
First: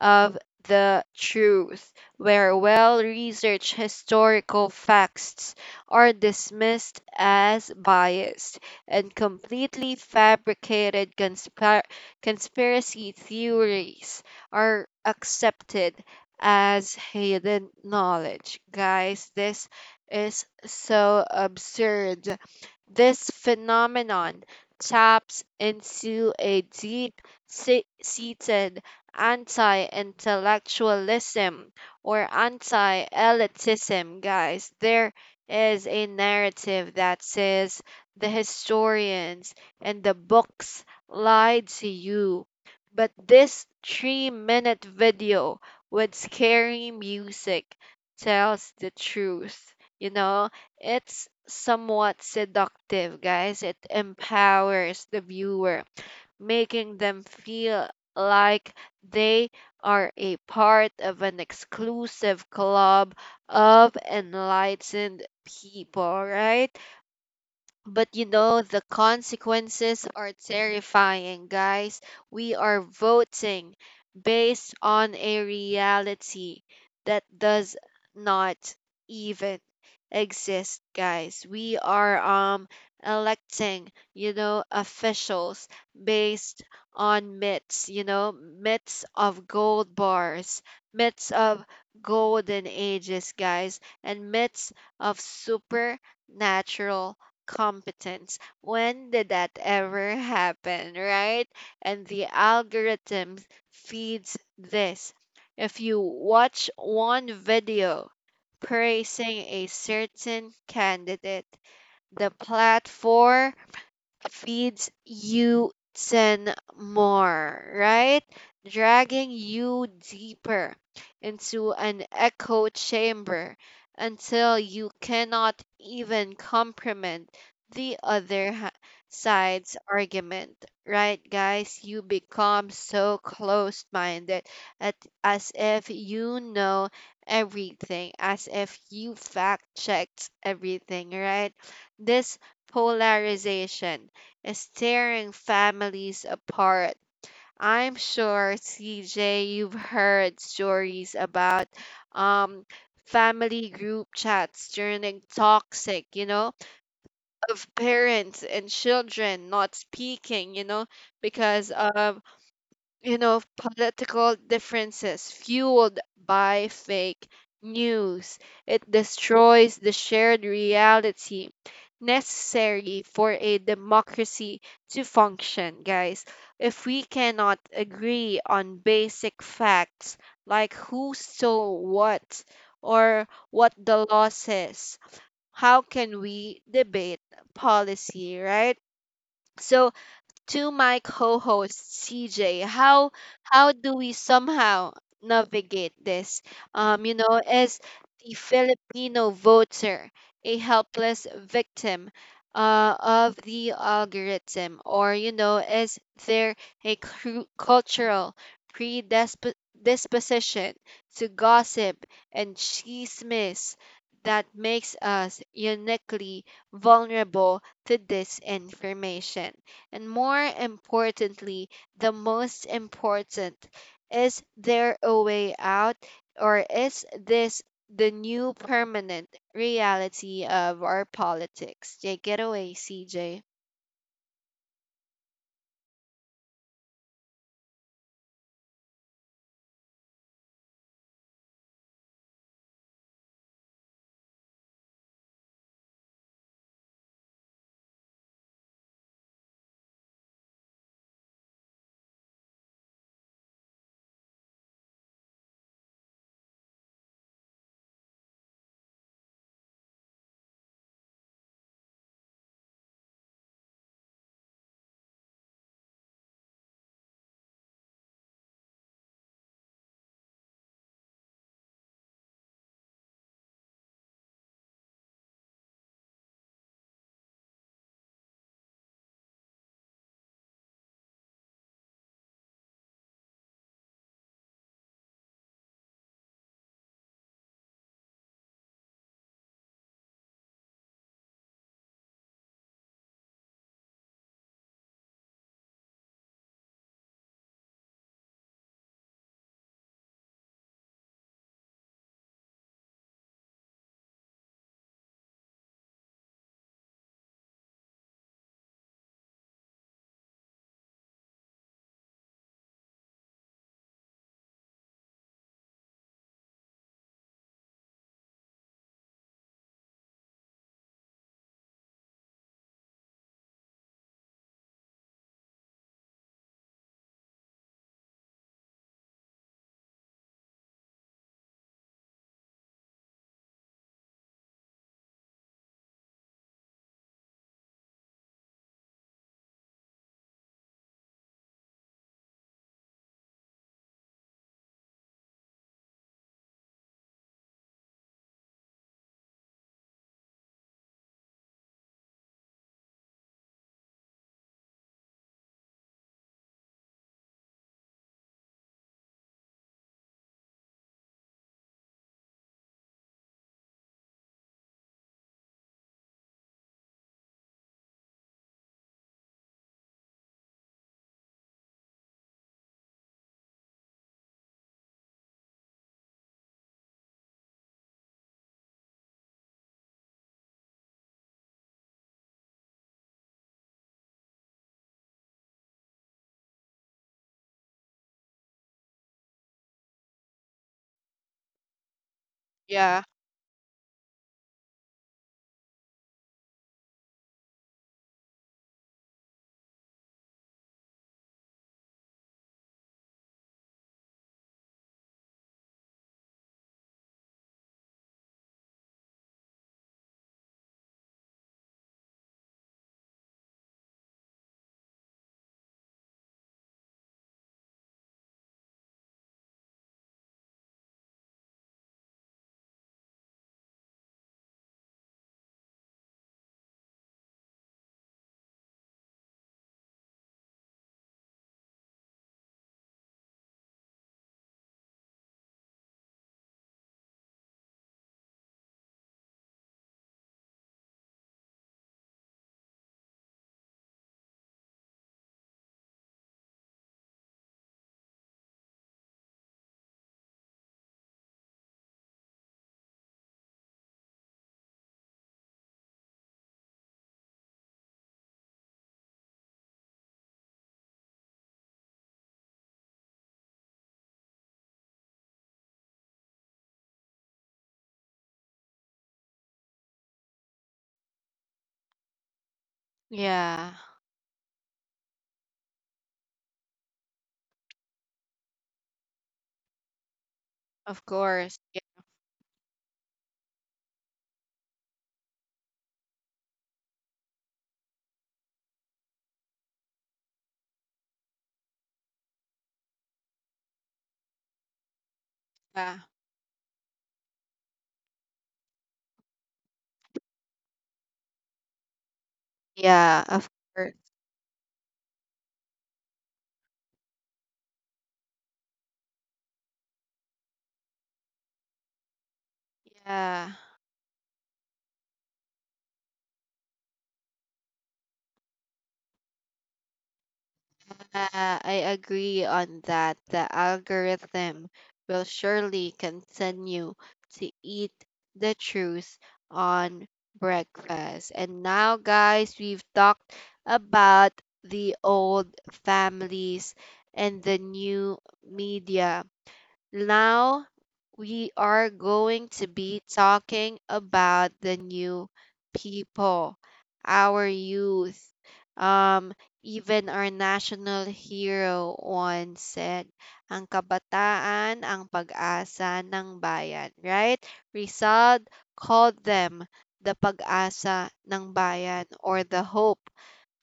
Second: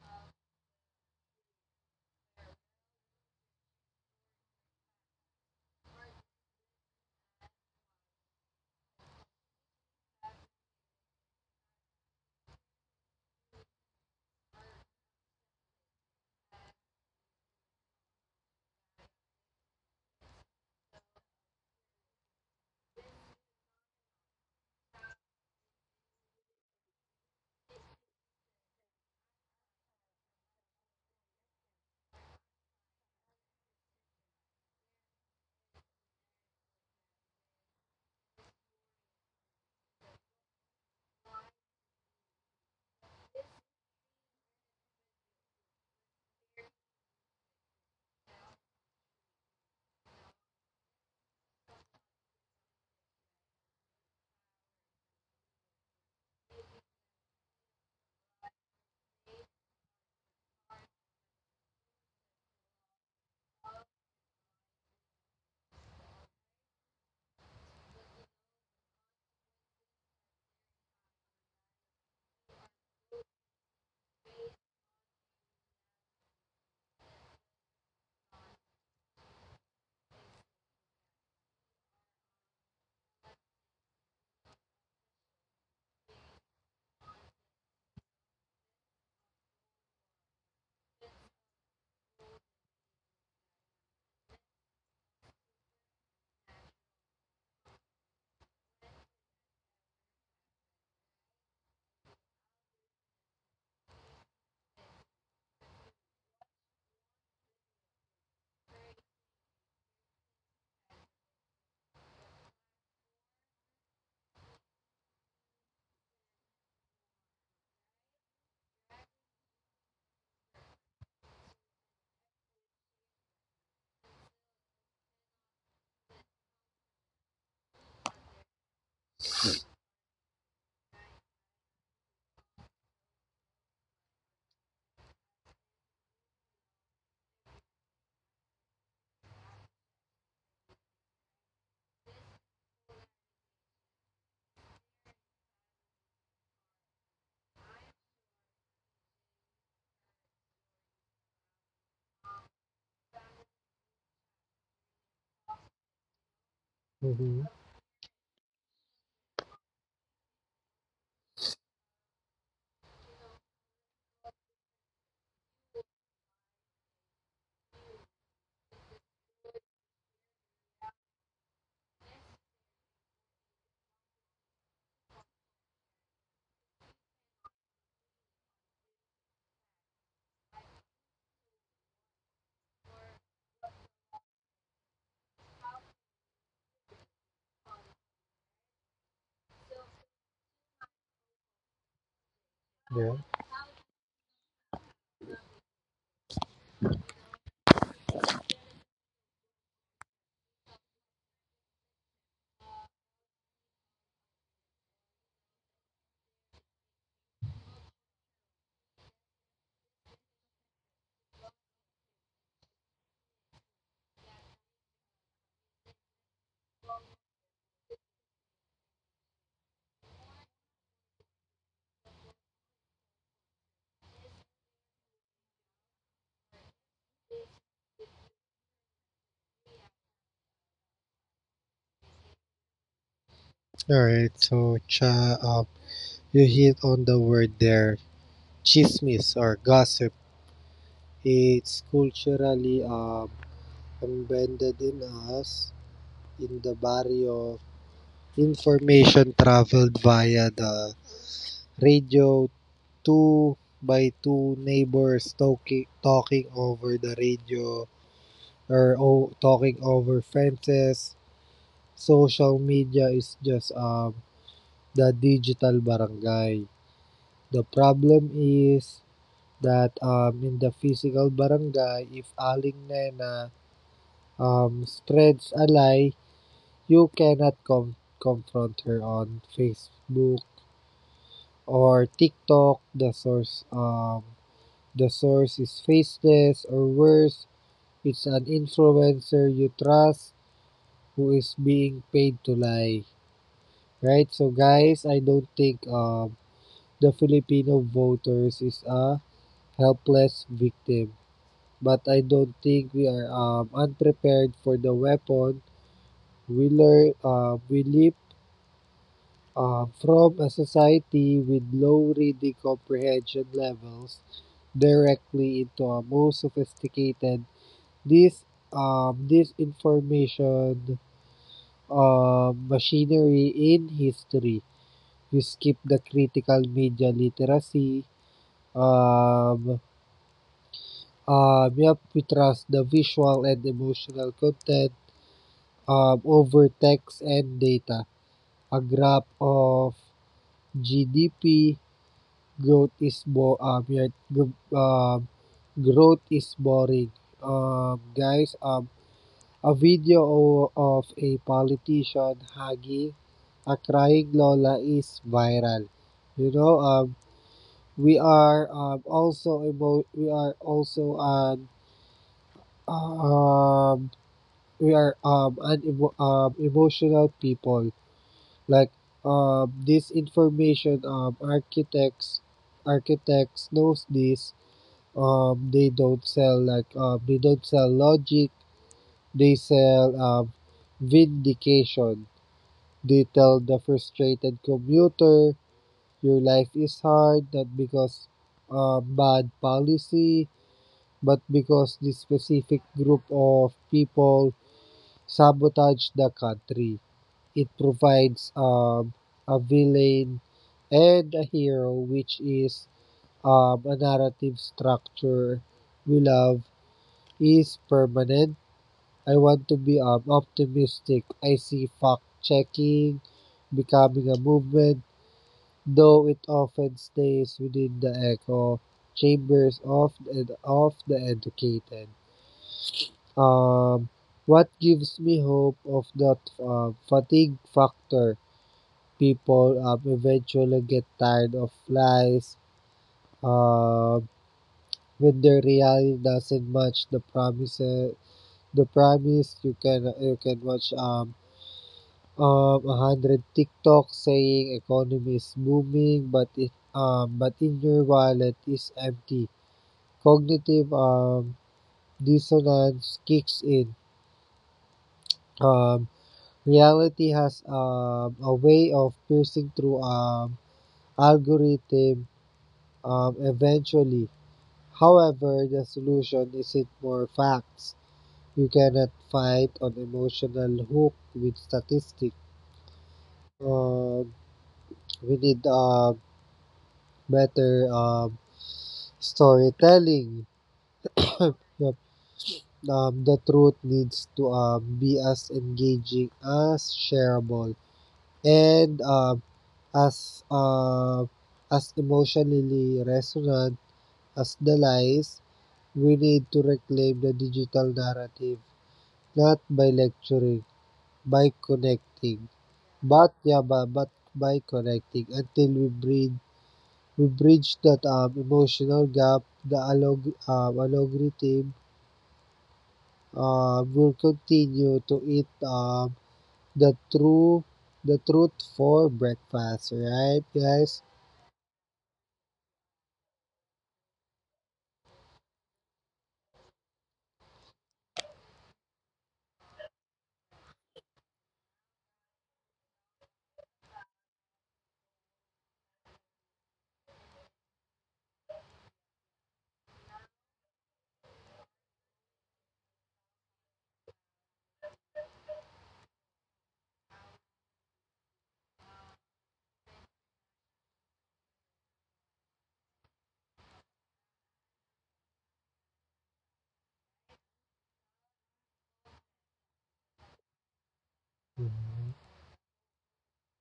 Speaker 1: of the truth, where well researched historical facts are dismissed as biased and completely fabricated conspiracy theories are accepted as hidden knowledge. Guys, this is so absurd. This phenomenon taps into a deep seated anti intellectualism or anti elitism, guys. There is a narrative that says the historians and the books lied to you. But this 3-minute video with scary music tells the truth, you know? It's somewhat seductive, guys. It empowers the viewer, making them feel like they are a part of an exclusive club of enlightened people, right? But the consequences are terrifying, guys. We are voting based on a reality that does not even exist, guys. We are electing officials based on myths, myths of gold bars, myths of golden ages, guys, and myths of supernatural competence. When did that ever happen, right? And the algorithm feeds this. If you watch one video praising a certain candidate, the platform feeds you 10 more, right? Dragging you deeper into an echo chamber until you cannot even comprehend the other side's argument, right, guys? You become so closed minded at as if you know everything, as if you fact checked everything, right? This polarization is tearing families apart. I'm sure, CJ, you've heard stories about um, family group chats turning toxic, you know,
Speaker 2: Mm-hmm.
Speaker 1: of parents and children not speaking, because of political differences fueled by fake news. It destroys the shared reality necessary for a democracy to function, guys. If we cannot agree on basic facts like who stole what or what the law says, how can we debate policy, right? So, to my co-host, CJ. How
Speaker 2: Yeah.
Speaker 1: how do we somehow navigate this? Is the Filipino voter a helpless victim of the algorithm, or is there a cultural predisposition to gossip and chismis that makes us uniquely vulnerable to disinformation? And more importantly, the most important, is there a way out or is this the new permanent reality of our politics? Take it away, CJ.
Speaker 2: All right. So, Cha, you hit on the word there, chismis or gossip. It's culturally embedded in us in the body of information traveled via the radio, two by two neighbors talking over the radio or o talking over fences. Social media is just the digital barangay. The problem is that in the physical barangay, if Aling Nena spreads a lie, you cannot confront her on Facebook or TikTok. The source is faceless or worse, it's an influencer you trust who is being paid to lie. Right? So, guys, I don't think the Filipino voters is a helpless victim, but I don't think we are unprepared for the weapon. We live from a society with low reading comprehension levels directly into a more sophisticated this this information machinery in history. We skip the critical media literacy. Um, yep, we trust the visual and emotional content over text and data. A graph of GDP growth is boring. Guys, a video of a politician hugging a crying Lola is viral. You know, we are um, also emo- we are also an um we are an emotional people. Like this information, architects knows this. They don't sell logic. They sell vindication. They tell the frustrated commuter your life is hard not because bad policy, but because this specific
Speaker 1: Yeah.
Speaker 2: group of people sabotage the country. It provides a villain and a hero, which is a narrative structure we love, is permanent. I want to be optimistic. I see fact checking becoming a movement, though it often stays within the echo chambers of the educated. Um, what gives me hope of that fatigue factor? People eventually get tired of lies uh, when the reality doesn't match the promise. The promise you can watch 100 TikTok saying economy is booming, but it but in your wallet is empty. Cognitive dissonance kicks in. Um, reality has a way of piercing through algorithm eventually. However, the solution isn't more facts. You cannot fight on emotional hook with statistics.
Speaker 1: Yeah.
Speaker 2: Um, we need better storytelling.
Speaker 1: Of course.
Speaker 2: [coughs] Yep. The truth needs to be as engaging as shareable and as uh, as emotionally resonant as the lies.
Speaker 1: Yeah.
Speaker 2: We need to reclaim the digital narrative, not by lecturing, by connecting.
Speaker 1: Yeah,
Speaker 2: But
Speaker 1: of
Speaker 2: yeah,
Speaker 1: course.
Speaker 2: but, but by connecting until we bridge that emotional gap, the alog algorithm
Speaker 1: Yeah.
Speaker 2: will continue to eat the true the truth for breakfast, right, guys?
Speaker 1: Uh, I agree on that. The algorithm will surely continue to eat the truth on breakfast. And now, guys, we've talked about the old families and the new media. Now we are going to be talking about the new people, our youth. Um, even our national hero once said, ang kabataan ang pag-asa ng bayan, right? Rizal called them the pag-asa ng
Speaker 2: Mhm.
Speaker 1: bayan, or the hope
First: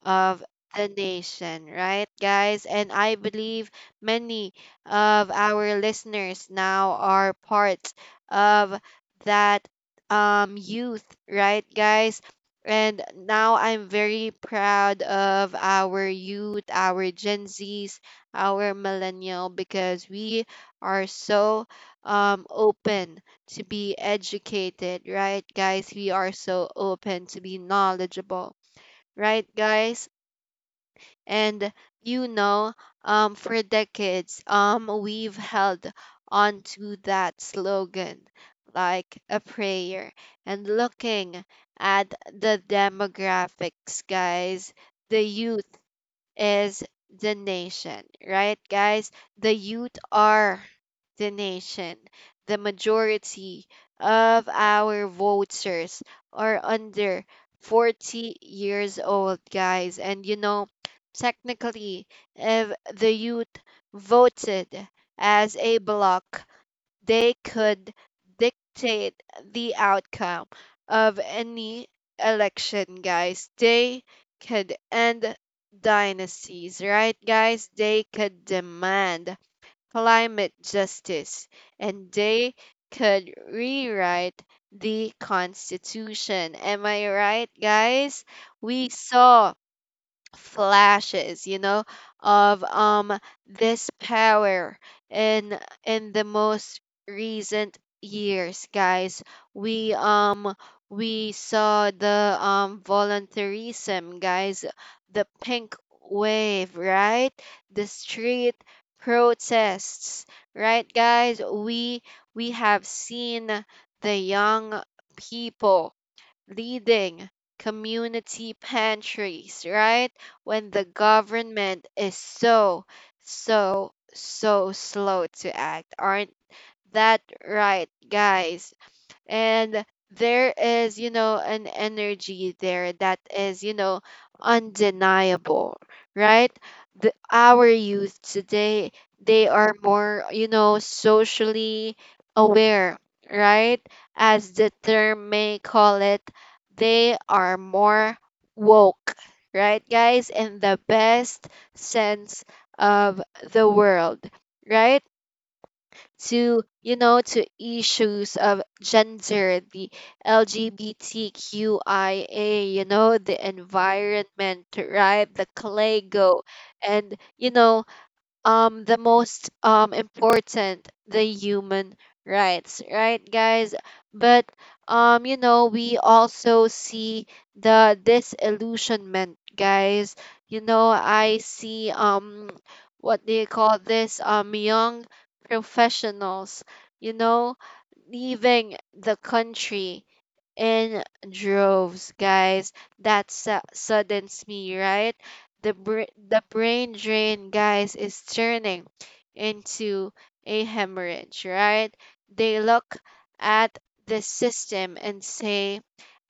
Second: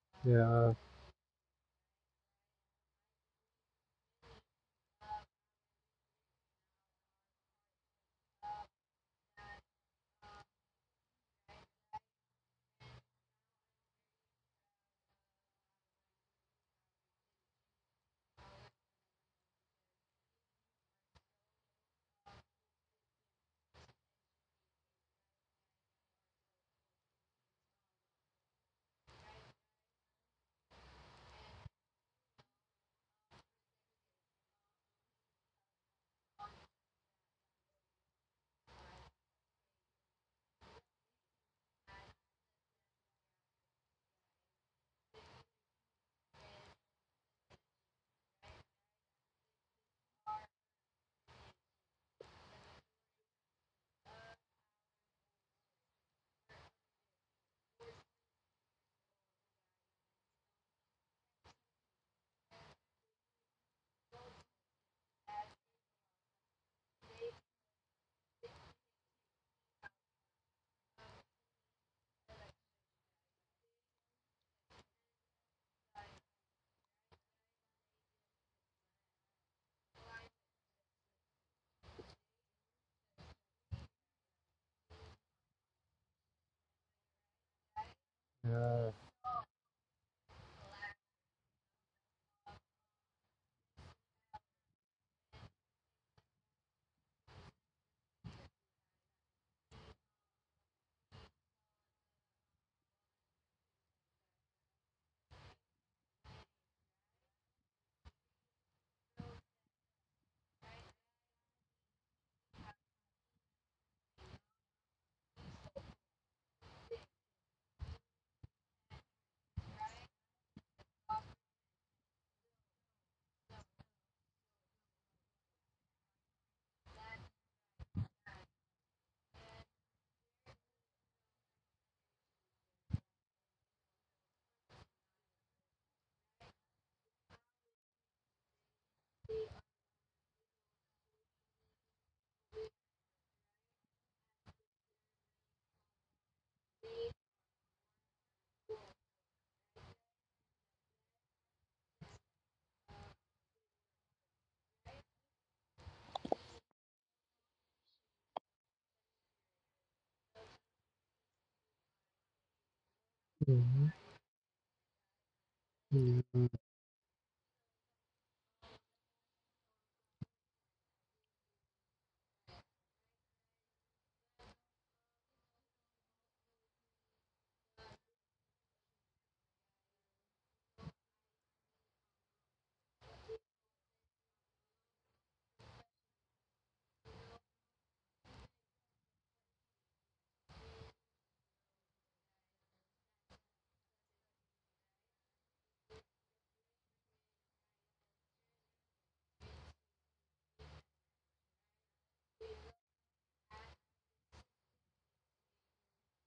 Speaker 1: of
Speaker 2: Yeah,
Speaker 1: the nation, right, guys? And I believe many of our listeners now are part of that youth, right, guys? And now I'm very proud of our youth, our Gen Zs, our millennial, because we are so open to be educated, right, guys? We are so open to be knowledgeable, right, guys? And you know, for decades, we've held on to that slogan like a prayer. And looking at the demographics, guys, the youth is the nation, right, guys? The youth are the nation. The majority of our voters are under 40 years old, guys. And technically, if the youth voted as a bloc, they could dictate the outcome of any election, guys. They could end dynasties, right, guys? They could demand climate justice, and they could rewrite the Constitution. Am I right, guys? We
Speaker 2: yeah.
Speaker 1: saw flashes of this power in in the most recent years, guys. We um we saw the voluntarism, guys, the pink wave, right, the street protests, right, guys. We have seen the young people leading community pantries, right? When the government is so, so, so slow to act. Aren't that right, guys? And there is an energy there that is undeniable, right. Our youth today, they are more socially aware, right, as the term may call it, they are more woke, right, guys, in the best sense of the world, right, to you know to issues of gender, the LGBTQIA, the
Speaker 2: Mhm,
Speaker 1: environment, right, the
Speaker 2: mhm,
Speaker 1: clego, and the most important, the human rights, right, guys. But we also see the disillusionment, guys. I see, what do you call this, young professionals you know leaving the country in droves, guys. That saddens me, right? The brain drain, guys, is turning into a hemorrhage, right? They look at the system and say,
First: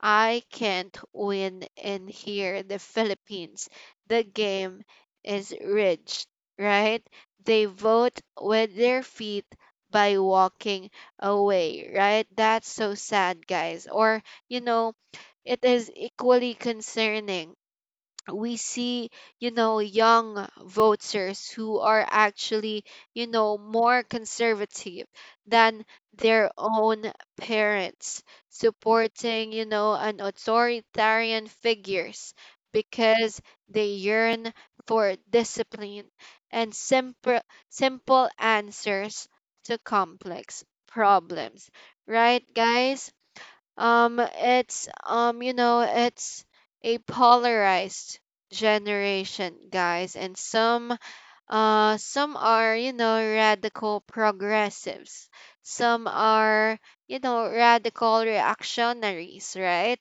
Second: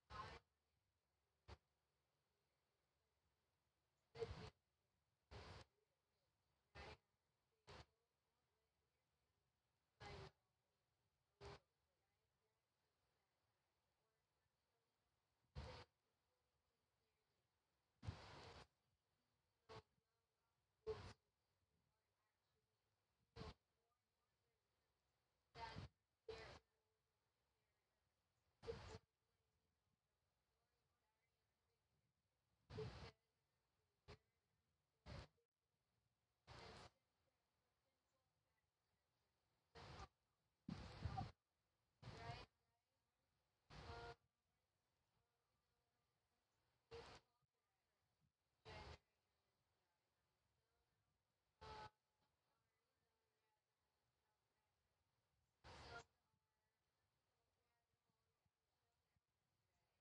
Speaker 1: "I can't win in here." The Philippines, the game is rigged, right? They vote with their feet by walking away, right? That's so sad, guys. Or, you know, it is equally concerning, we see young voters who are actually more conservative than their own parents supporting an authoritarian figures, because they yearn for discipline and simple answers to complex problems, right, guys. Um it's um you know it's a polarized generation, guys, and some are, radical progressives, some are radical reactionaries, right,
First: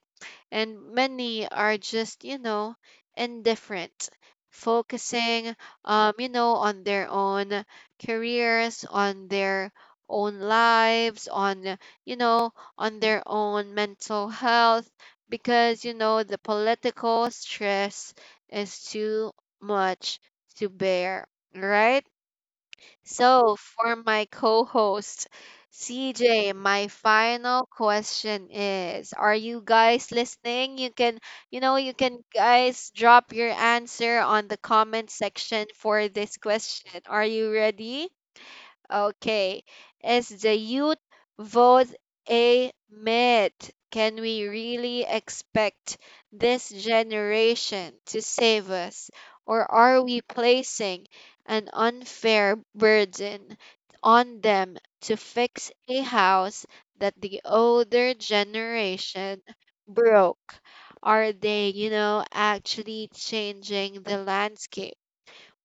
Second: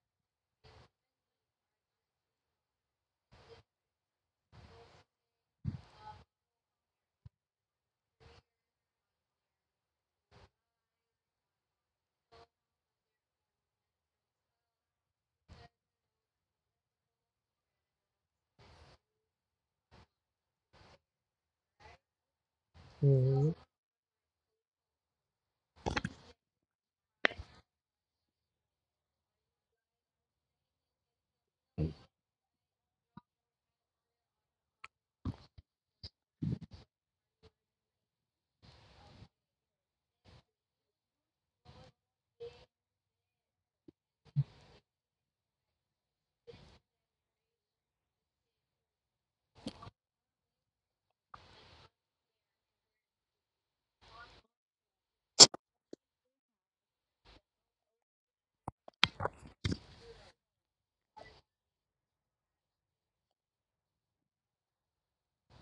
Speaker 1: and many are just indifferent, focusing on their own careers, on their own lives, you know, on their own mental health, because the political stress is too much to bear, right?
Speaker 2: mhm,
Speaker 1: So, for my co host, CJ, my final question is: are you guys listening? You can, you can guys drop your answer on the comment section for this question. Are you ready? Okay. As the youth vote a myth, can we really expect this generation to save us? Or are we placing an unfair burden on them to fix a house that the older generation broke? Are they actually changing the landscape?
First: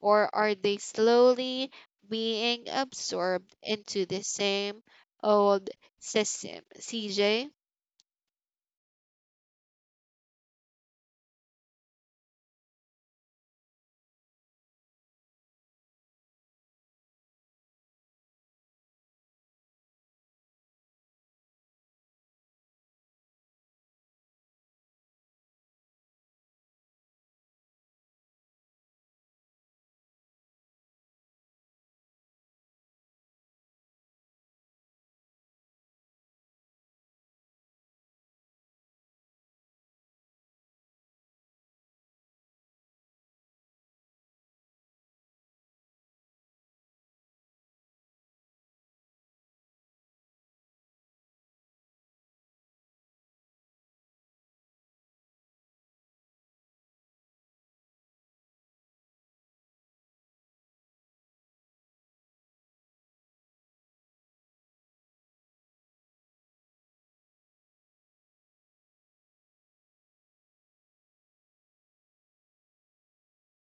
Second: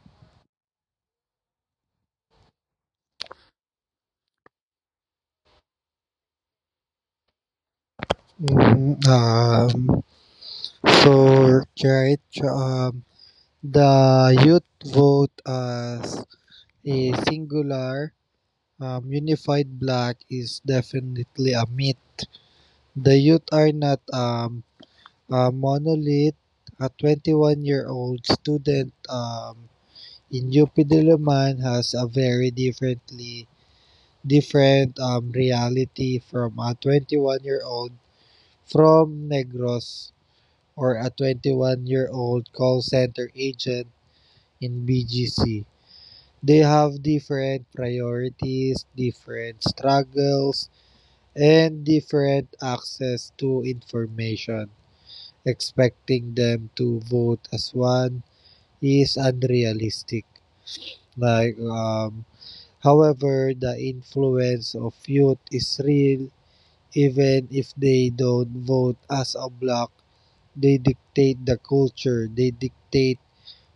Speaker 1: Or are they slowly being absorbed into the same old system? CJ?
Speaker 2: mhm. So right, um, the youth vote as a singular, unified black is definitely a myth. The youth are not a monolith. A 21-year-old student in UP Diliman has a very different reality from a 21-year-old from Negros or a 21-year-old call center agent in BGC. They have different priorities, different struggles, and different access to information. Expecting them to vote as one is unrealistic. Like, um, However, the influence of youth is real. Even if they don't vote as a bloc, they dictate the culture. They dictate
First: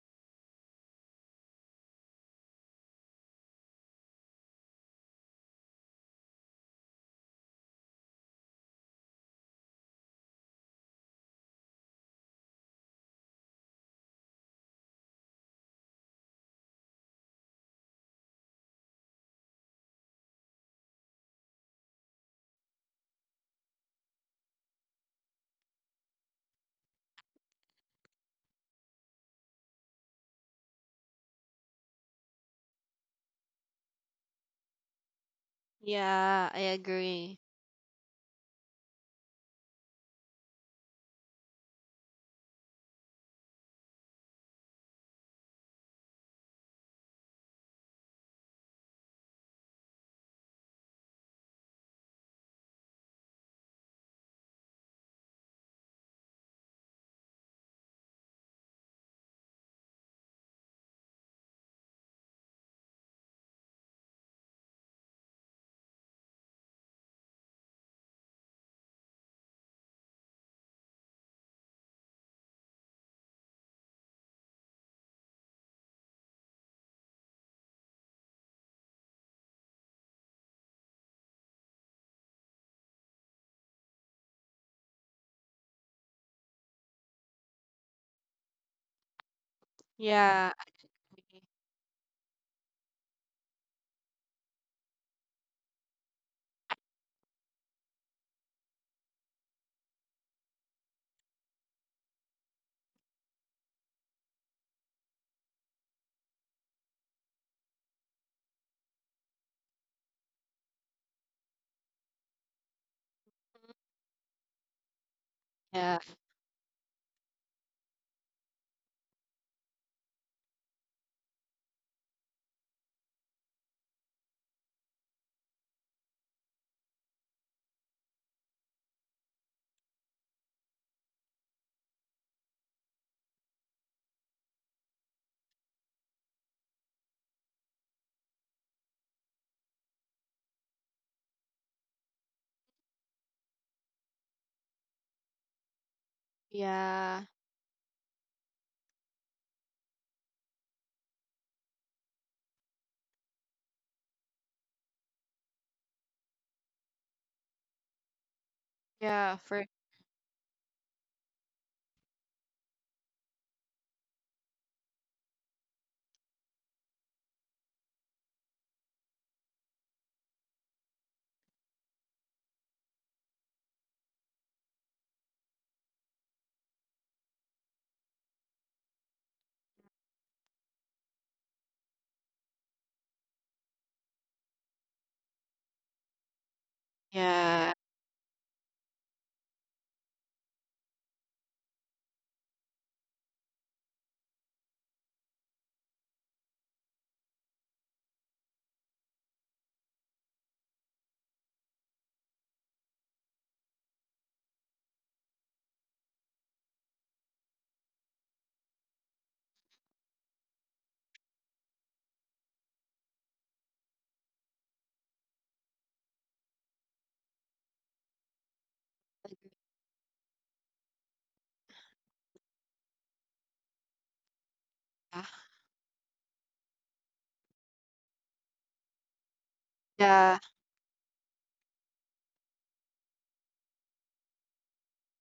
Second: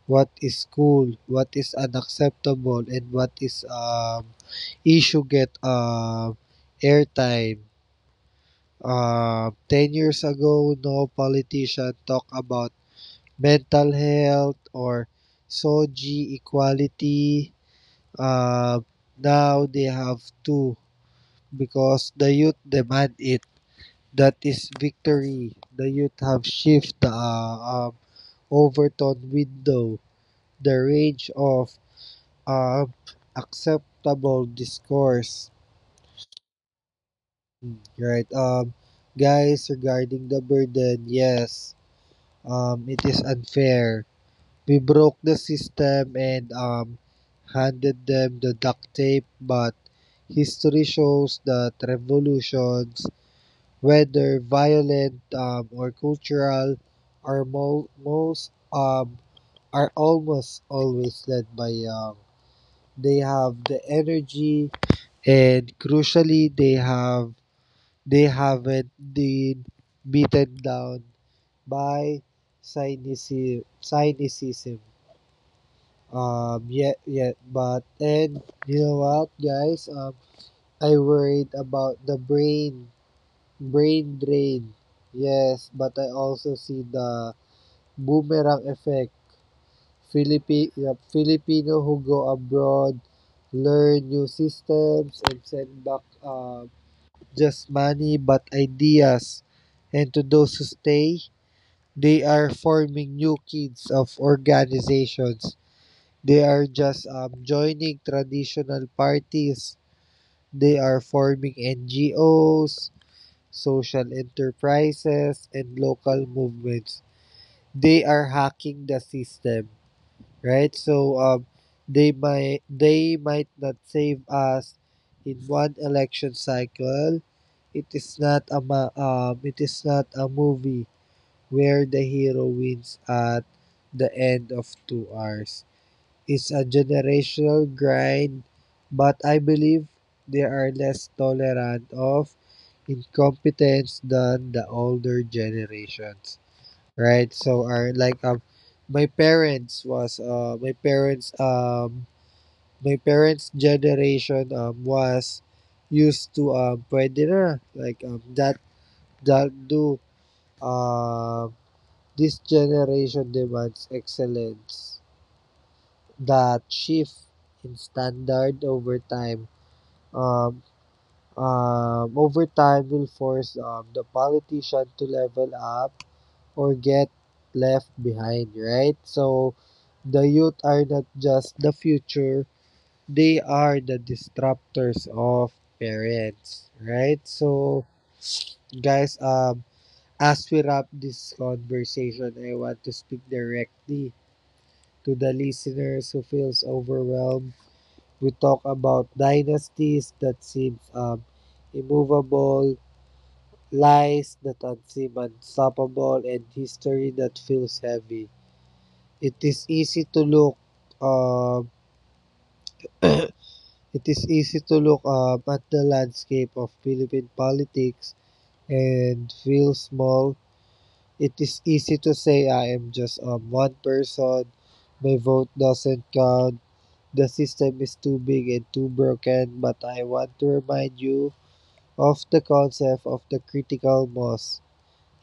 Speaker 2: what is cool, what is unacceptable, and what is issue get airtime. 10 years ago, no politician talked about mental health or SOGI equality. Uh, Now they have to because the youth demand it. That is victory. The youth have shifted the overtone window, the range of um, acceptable discourse.
Speaker 1: Yeah, I agree.
Speaker 2: Mm. Right. Guys, regarding the burden, yes, it is unfair. We broke the system and handed them the duct tape, but history shows that revolutions, whether violent or cultural, are mo- most are almost always led by young. They have the energy, and crucially, they haven't been beaten down by cynicism. Yeah, but and you know what, guys? I worried about the brain drain. Yes, but I also see the boomerang effect.
Speaker 1: Yeah,
Speaker 2: Filipino who go abroad, learn new systems, and send back just money but ideas. And to those who stay, they are forming new kids of organizations. They are just joining traditional parties. They are forming NGOs, social enterprises, and
Speaker 1: yeah.
Speaker 2: local movements. They are hacking the system, right? So they might not save us in one election cycle. It is not a it is not a movie where the hero wins at the end of 2 hours. Is a generational grind, but I believe they are less tolerant of incompetence than the older generations,
Speaker 1: Yeah,
Speaker 2: right? So are my parents was uh my parents um my parents generation was used to pwede na like that
Speaker 1: yeah,
Speaker 2: that
Speaker 1: for.
Speaker 2: do uh, this generation demands excellence. That shift in standard um, over time will force the politician to level up or get left behind, right? So the youth are not just the future, they are the disruptors of parents, right?
Speaker 1: Yeah,
Speaker 2: So guys, as we wrap this conversation, I want to speak directly to the listeners who feels overwhelmed. We talk about dynasties that seems immovable, lies that seem unstoppable, and history that feels heavy. It is easy to look um, [coughs] [clears throat] it is easy to look at the landscape of Philippine politics and feel small. It is easy to say I am just one person, my
Speaker 1: yeah,
Speaker 2: vote doesn't count, the system is too big and too broken, but I want
Speaker 1: yeah,
Speaker 2: to remind you of the concept of the critical mass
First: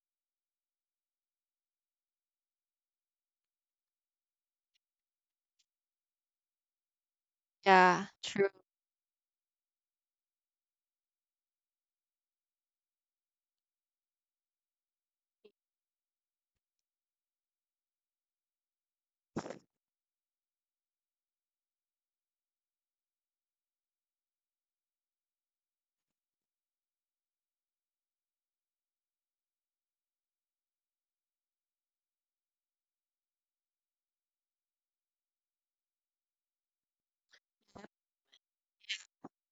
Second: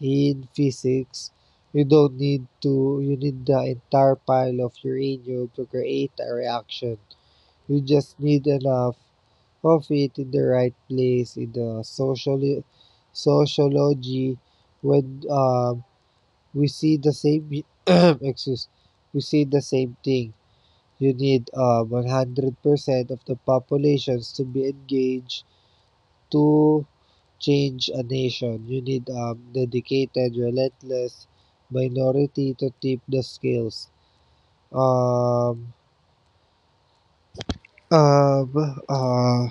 Speaker 2: in physics. You don't need to, You need the entire pile of uranium to create a reaction. You
Speaker 1: yeah,
Speaker 2: just need
Speaker 1: true.
Speaker 2: enough of it in the right place. In the social sociology when we see the same [clears throat] [coughs] excuse, we see the same thing. You need percent of the populations to be engaged to change a nation. You need dedicated, relentless minority to tip the scales. Um, um, uh,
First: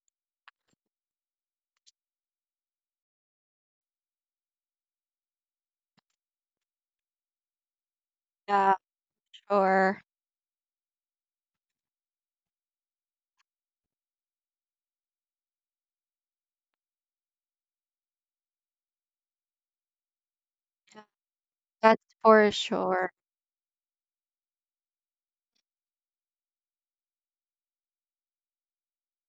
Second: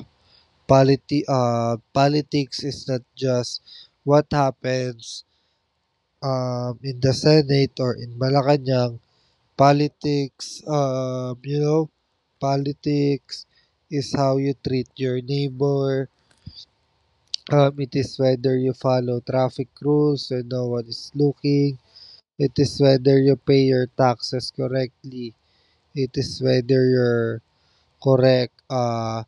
Speaker 2: Politics is not just what happens in the Senate or in
Speaker 1: Yeah,
Speaker 2: Malacanang.
Speaker 1: sure.
Speaker 2: Politics, politics is how you treat your neighbor. It is whether you follow traffic rules when no one
Speaker 1: Yeah,
Speaker 2: is looking.
Speaker 1: that's for
Speaker 2: It is
Speaker 1: sure.
Speaker 2: whether you pay your taxes correctly. It is whether you're correct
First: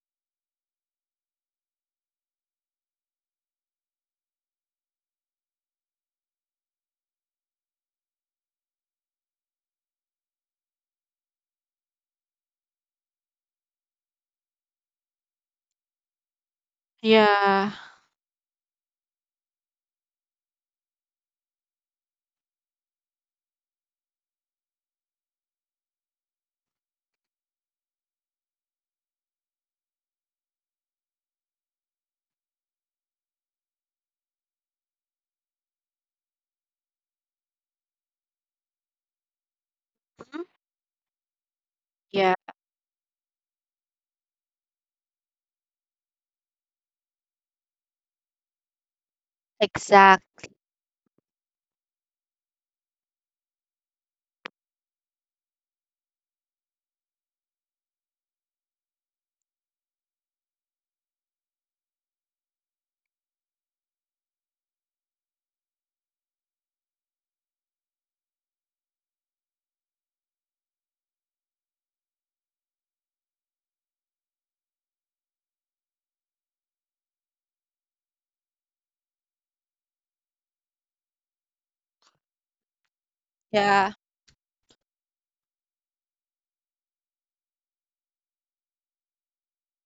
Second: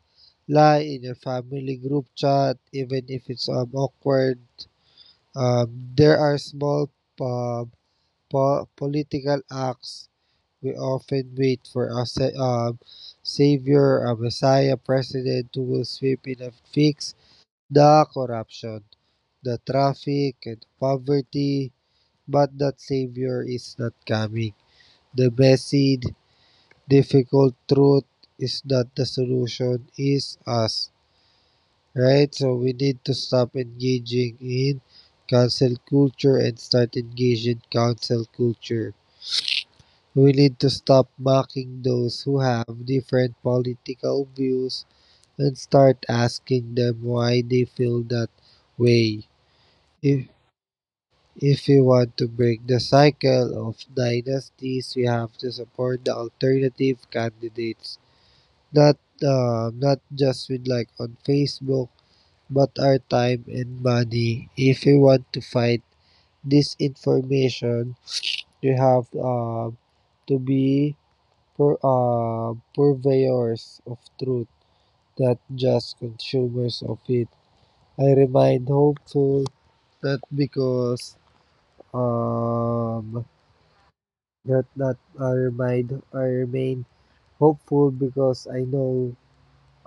Speaker 2: lie in your family group chat, even if it's awkward. There are small uh, po- political acts. We often wait for a savior, a messiah, president who will sweep in and fix
Speaker 1: Yeah,
Speaker 2: the corruption, the traffic, and poverty. But that savior is not coming. The basic difficult truth is that the solution is us, right? So we need to stop engaging in cancel culture and start engaging in council culture. We
Speaker 1: mhm,
Speaker 2: need to stop mocking those
Speaker 1: yeah,
Speaker 2: who have different political views and start asking them why they feel that way. If
Speaker 1: Exact.
Speaker 2: if we want to break the cycle of dynasties, we have to support the alternative candidates, not not just with like on Facebook, but our time and money. If you want to fight this information, you have to be purveyors of truth, not just consumers of it. I remain hopeful, not because um
Speaker 1: Yeah,
Speaker 2: not not I remain hopeful because I know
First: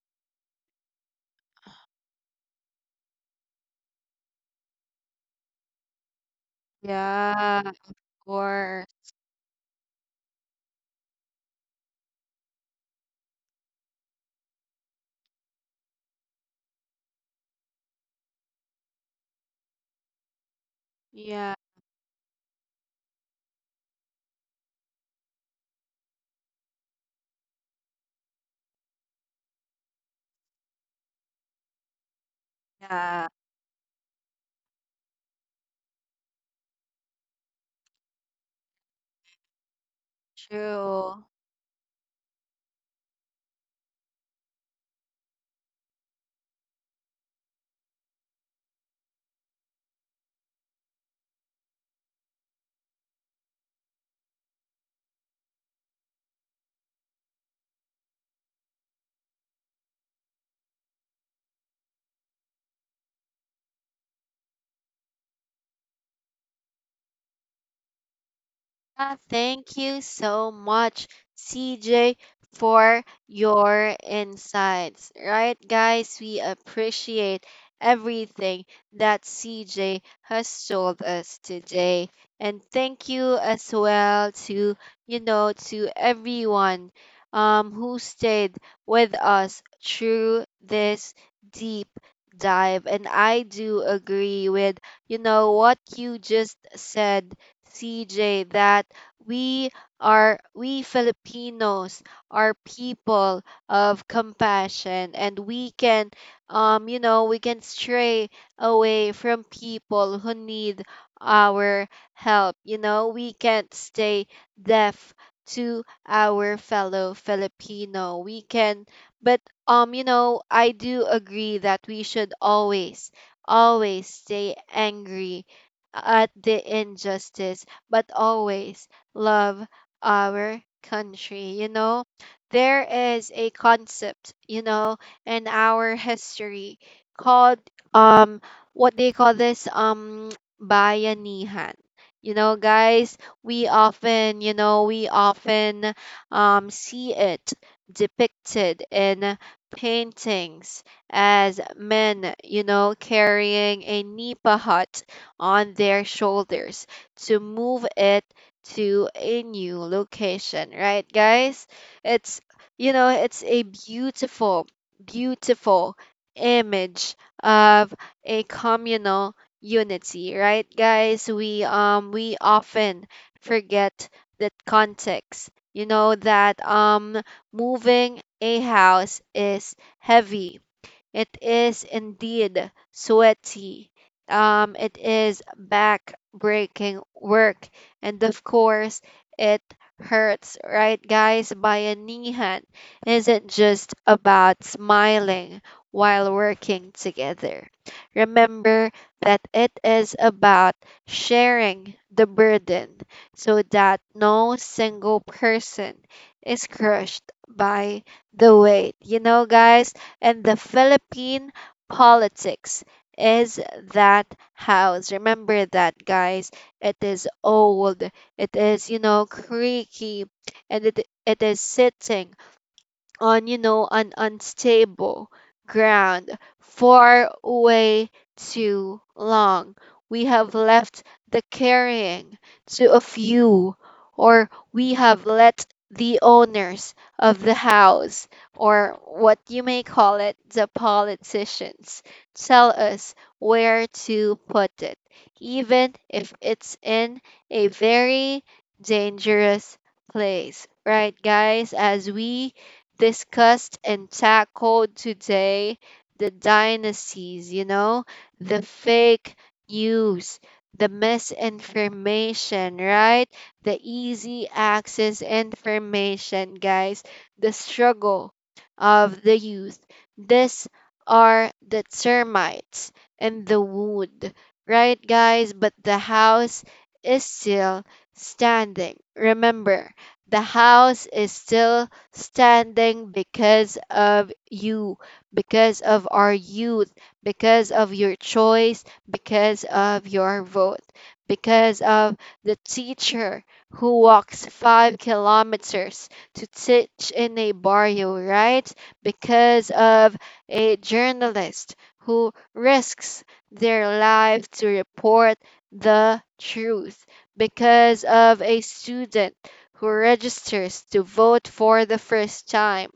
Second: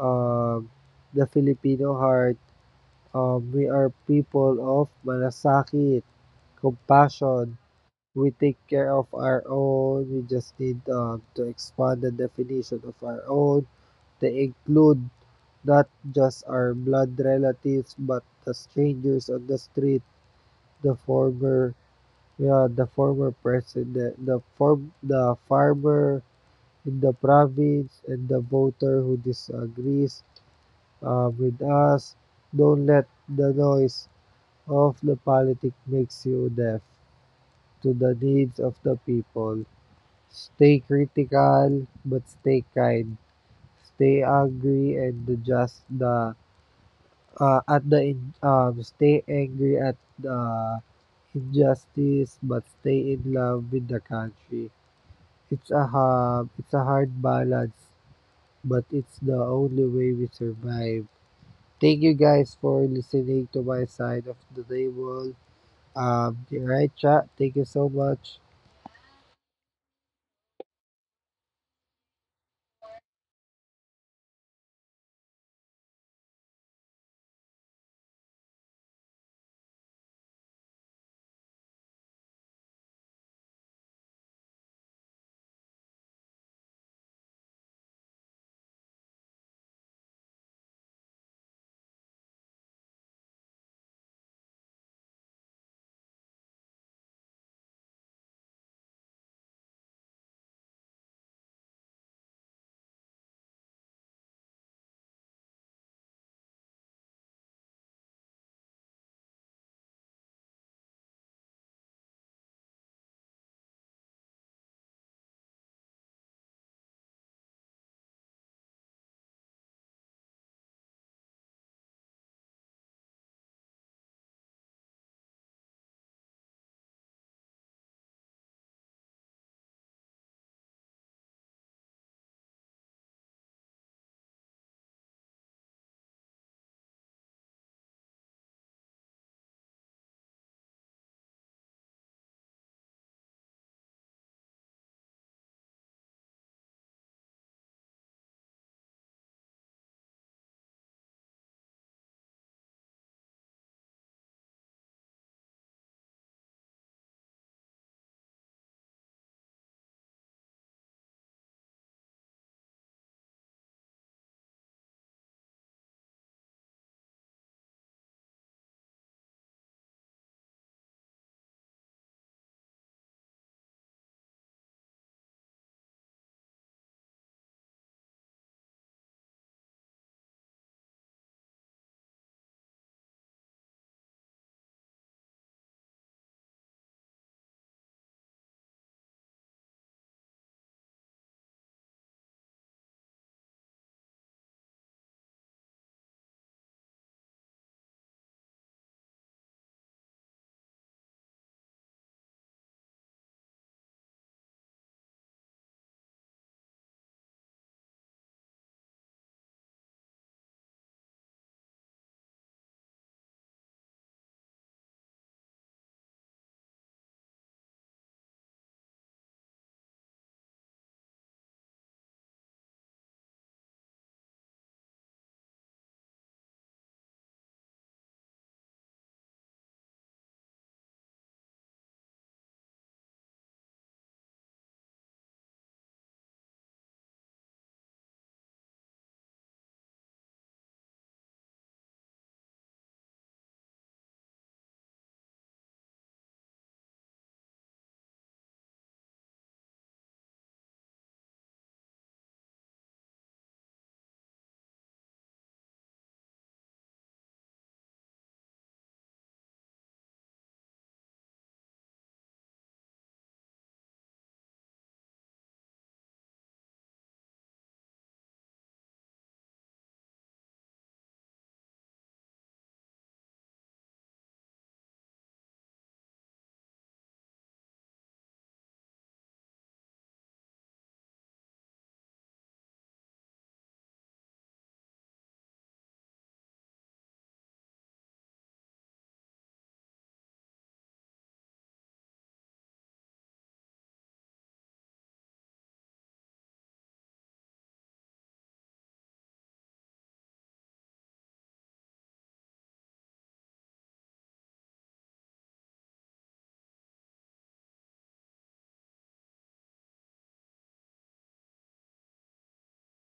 Speaker 2: um the Filipino heart. We are people of malasakit, compassion.
Speaker 1: yeah, of
Speaker 2: We take
Speaker 1: course.
Speaker 2: care of our own. We just need to expand the definition of our own to include not just our blood relatives but the strangers on the street, the
Speaker 1: Yeah,
Speaker 2: former, yeah, the former president, the farmer in the province, and the voter who disagrees with us. Don't let
Speaker 1: yeah,
Speaker 2: the noise of the politic makes you deaf to the needs of the people. Stay
Speaker 1: true.
Speaker 2: critical, but stay kind. Stay angry and the just the at the in, stay angry at the injustice, but stay in love with the country. It's a hard balance, but it's the only way we survive. Thank you guys for listening to my side of the table. All right, chat. Thank you so much.
Speaker 1: Thank you so much, CJ, for your insights. Right, guys, we appreciate everything that CJ has told us today. And thank you as well to everyone who stayed with us through this deep dive. And I do agree with what you just said, CJ, that we we Filipinos are people of compassion, and we can stray away from people who need our help. We can't stay deaf to our fellow Filipino. We can, but I do agree that we should always, always stay angry at the injustice, but always love our country. There is a concept, in our history called um what they call this [tsk] bayanihan. You know, guys, we often, we often see it depicted in paintings as men, you know, carrying a nipa hut on their shoulders to move it to a new location, right, guys? It's, it's a beautiful, beautiful image of a communal unity, right, guys? We often forget that context, moving a house is heavy, it is indeed sweaty. It is back breaking work. And of course, it hurts, right, guys? Bayanihan isn't just about smiling while working together. Remember that it is about sharing the burden so that no single person is crushed by the weight. You know, guys, and the Philippine politics is that house. Remember that, guys. It is old. It is, you know, creaky, and it is sitting on an unstable ground. Far way too long we have left the carrying to a few, or we have let the owners of the house, or what you may call it, the politicians, tell us where to put it, even if it's in a very dangerous place, right, guys? As we discussed and tackled today, the dynasties, you know, the fake news, the misinformation, right? The easy access information, guys, the struggle of the youth. These are the termites and the wood, right, guys? But the house is still standing. Remember, the house is still standing because of you, because of our youth, because of your choice, because of your vote, because of the teacher who walks 5 kilometers to teach in a barrio, right? Because of a journalist who risks their life to report the truth, because of a student who registers to vote for the first time,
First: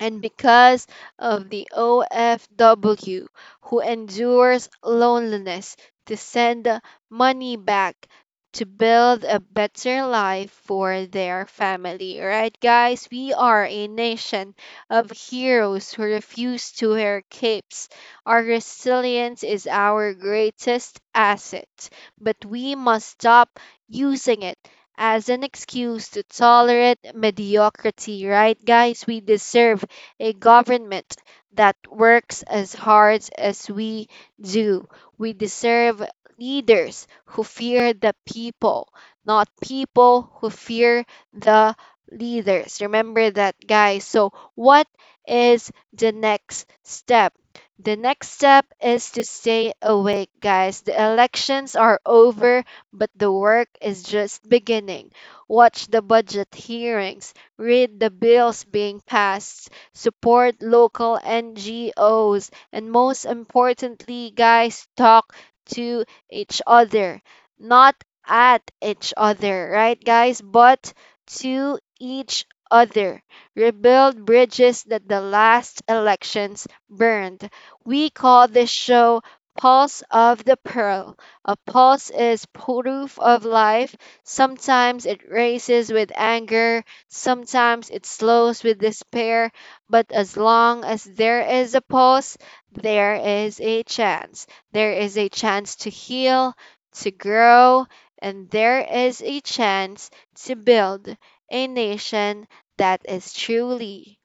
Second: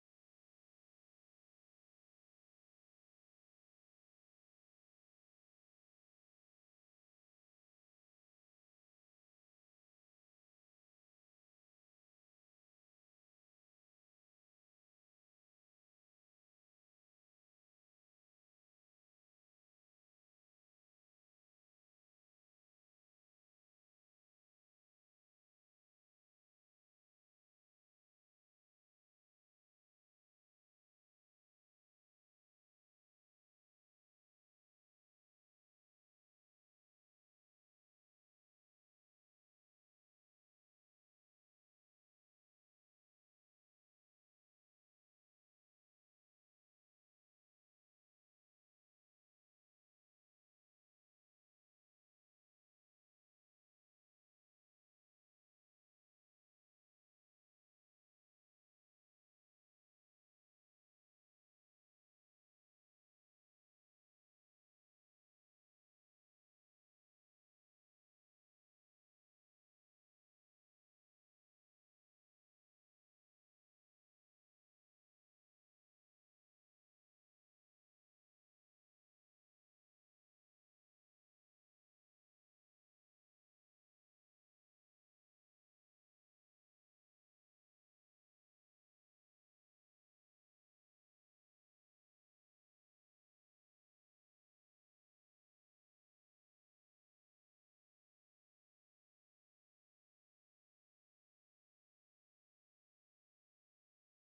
Speaker 1: and because of the OFW who endures loneliness to send money back to build a better life for their family. Right, guys? We are a nation of heroes who refuse to wear capes. Our resilience is our greatest asset, but we must stop using it as an excuse to tolerate mediocrity, right, guys? We deserve a government that works as hard as we do. We deserve leaders who fear the people, not people who fear the leaders. Remember that, guys. So, what is the next step? The next step is to stay awake, guys. The elections are over, but the work is just beginning. Watch the budget hearings, read the bills being passed, support local NGOs, and most importantly, guys, talk to each other. Not at each other, right, guys, but to each other. Rebuild bridges that the last elections burned. We call this show Pulse of the Pearl. A pulse is proof of life. Sometimes it races with anger, sometimes it slows with despair, but as long as there is a pause, there is a chance. There is a chance to heal, to grow, and there is a chance to build a nation that is truly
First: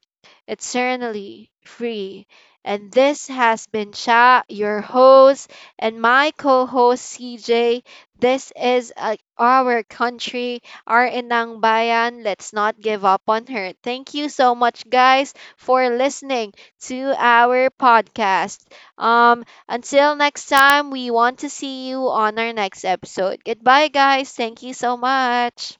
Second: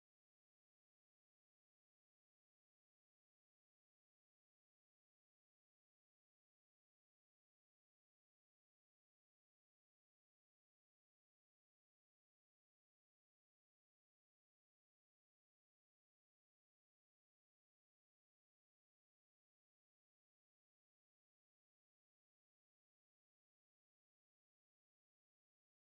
Speaker 1: eternally free. And this has been Cha, your host, and my co host CJ. This is our country, our Inang Bayan. Let's not give up on her. Thank you so much, guys, for listening to our podcast. Until next time, we want to see you on our next episode. Goodbye, guys. Thank you so much.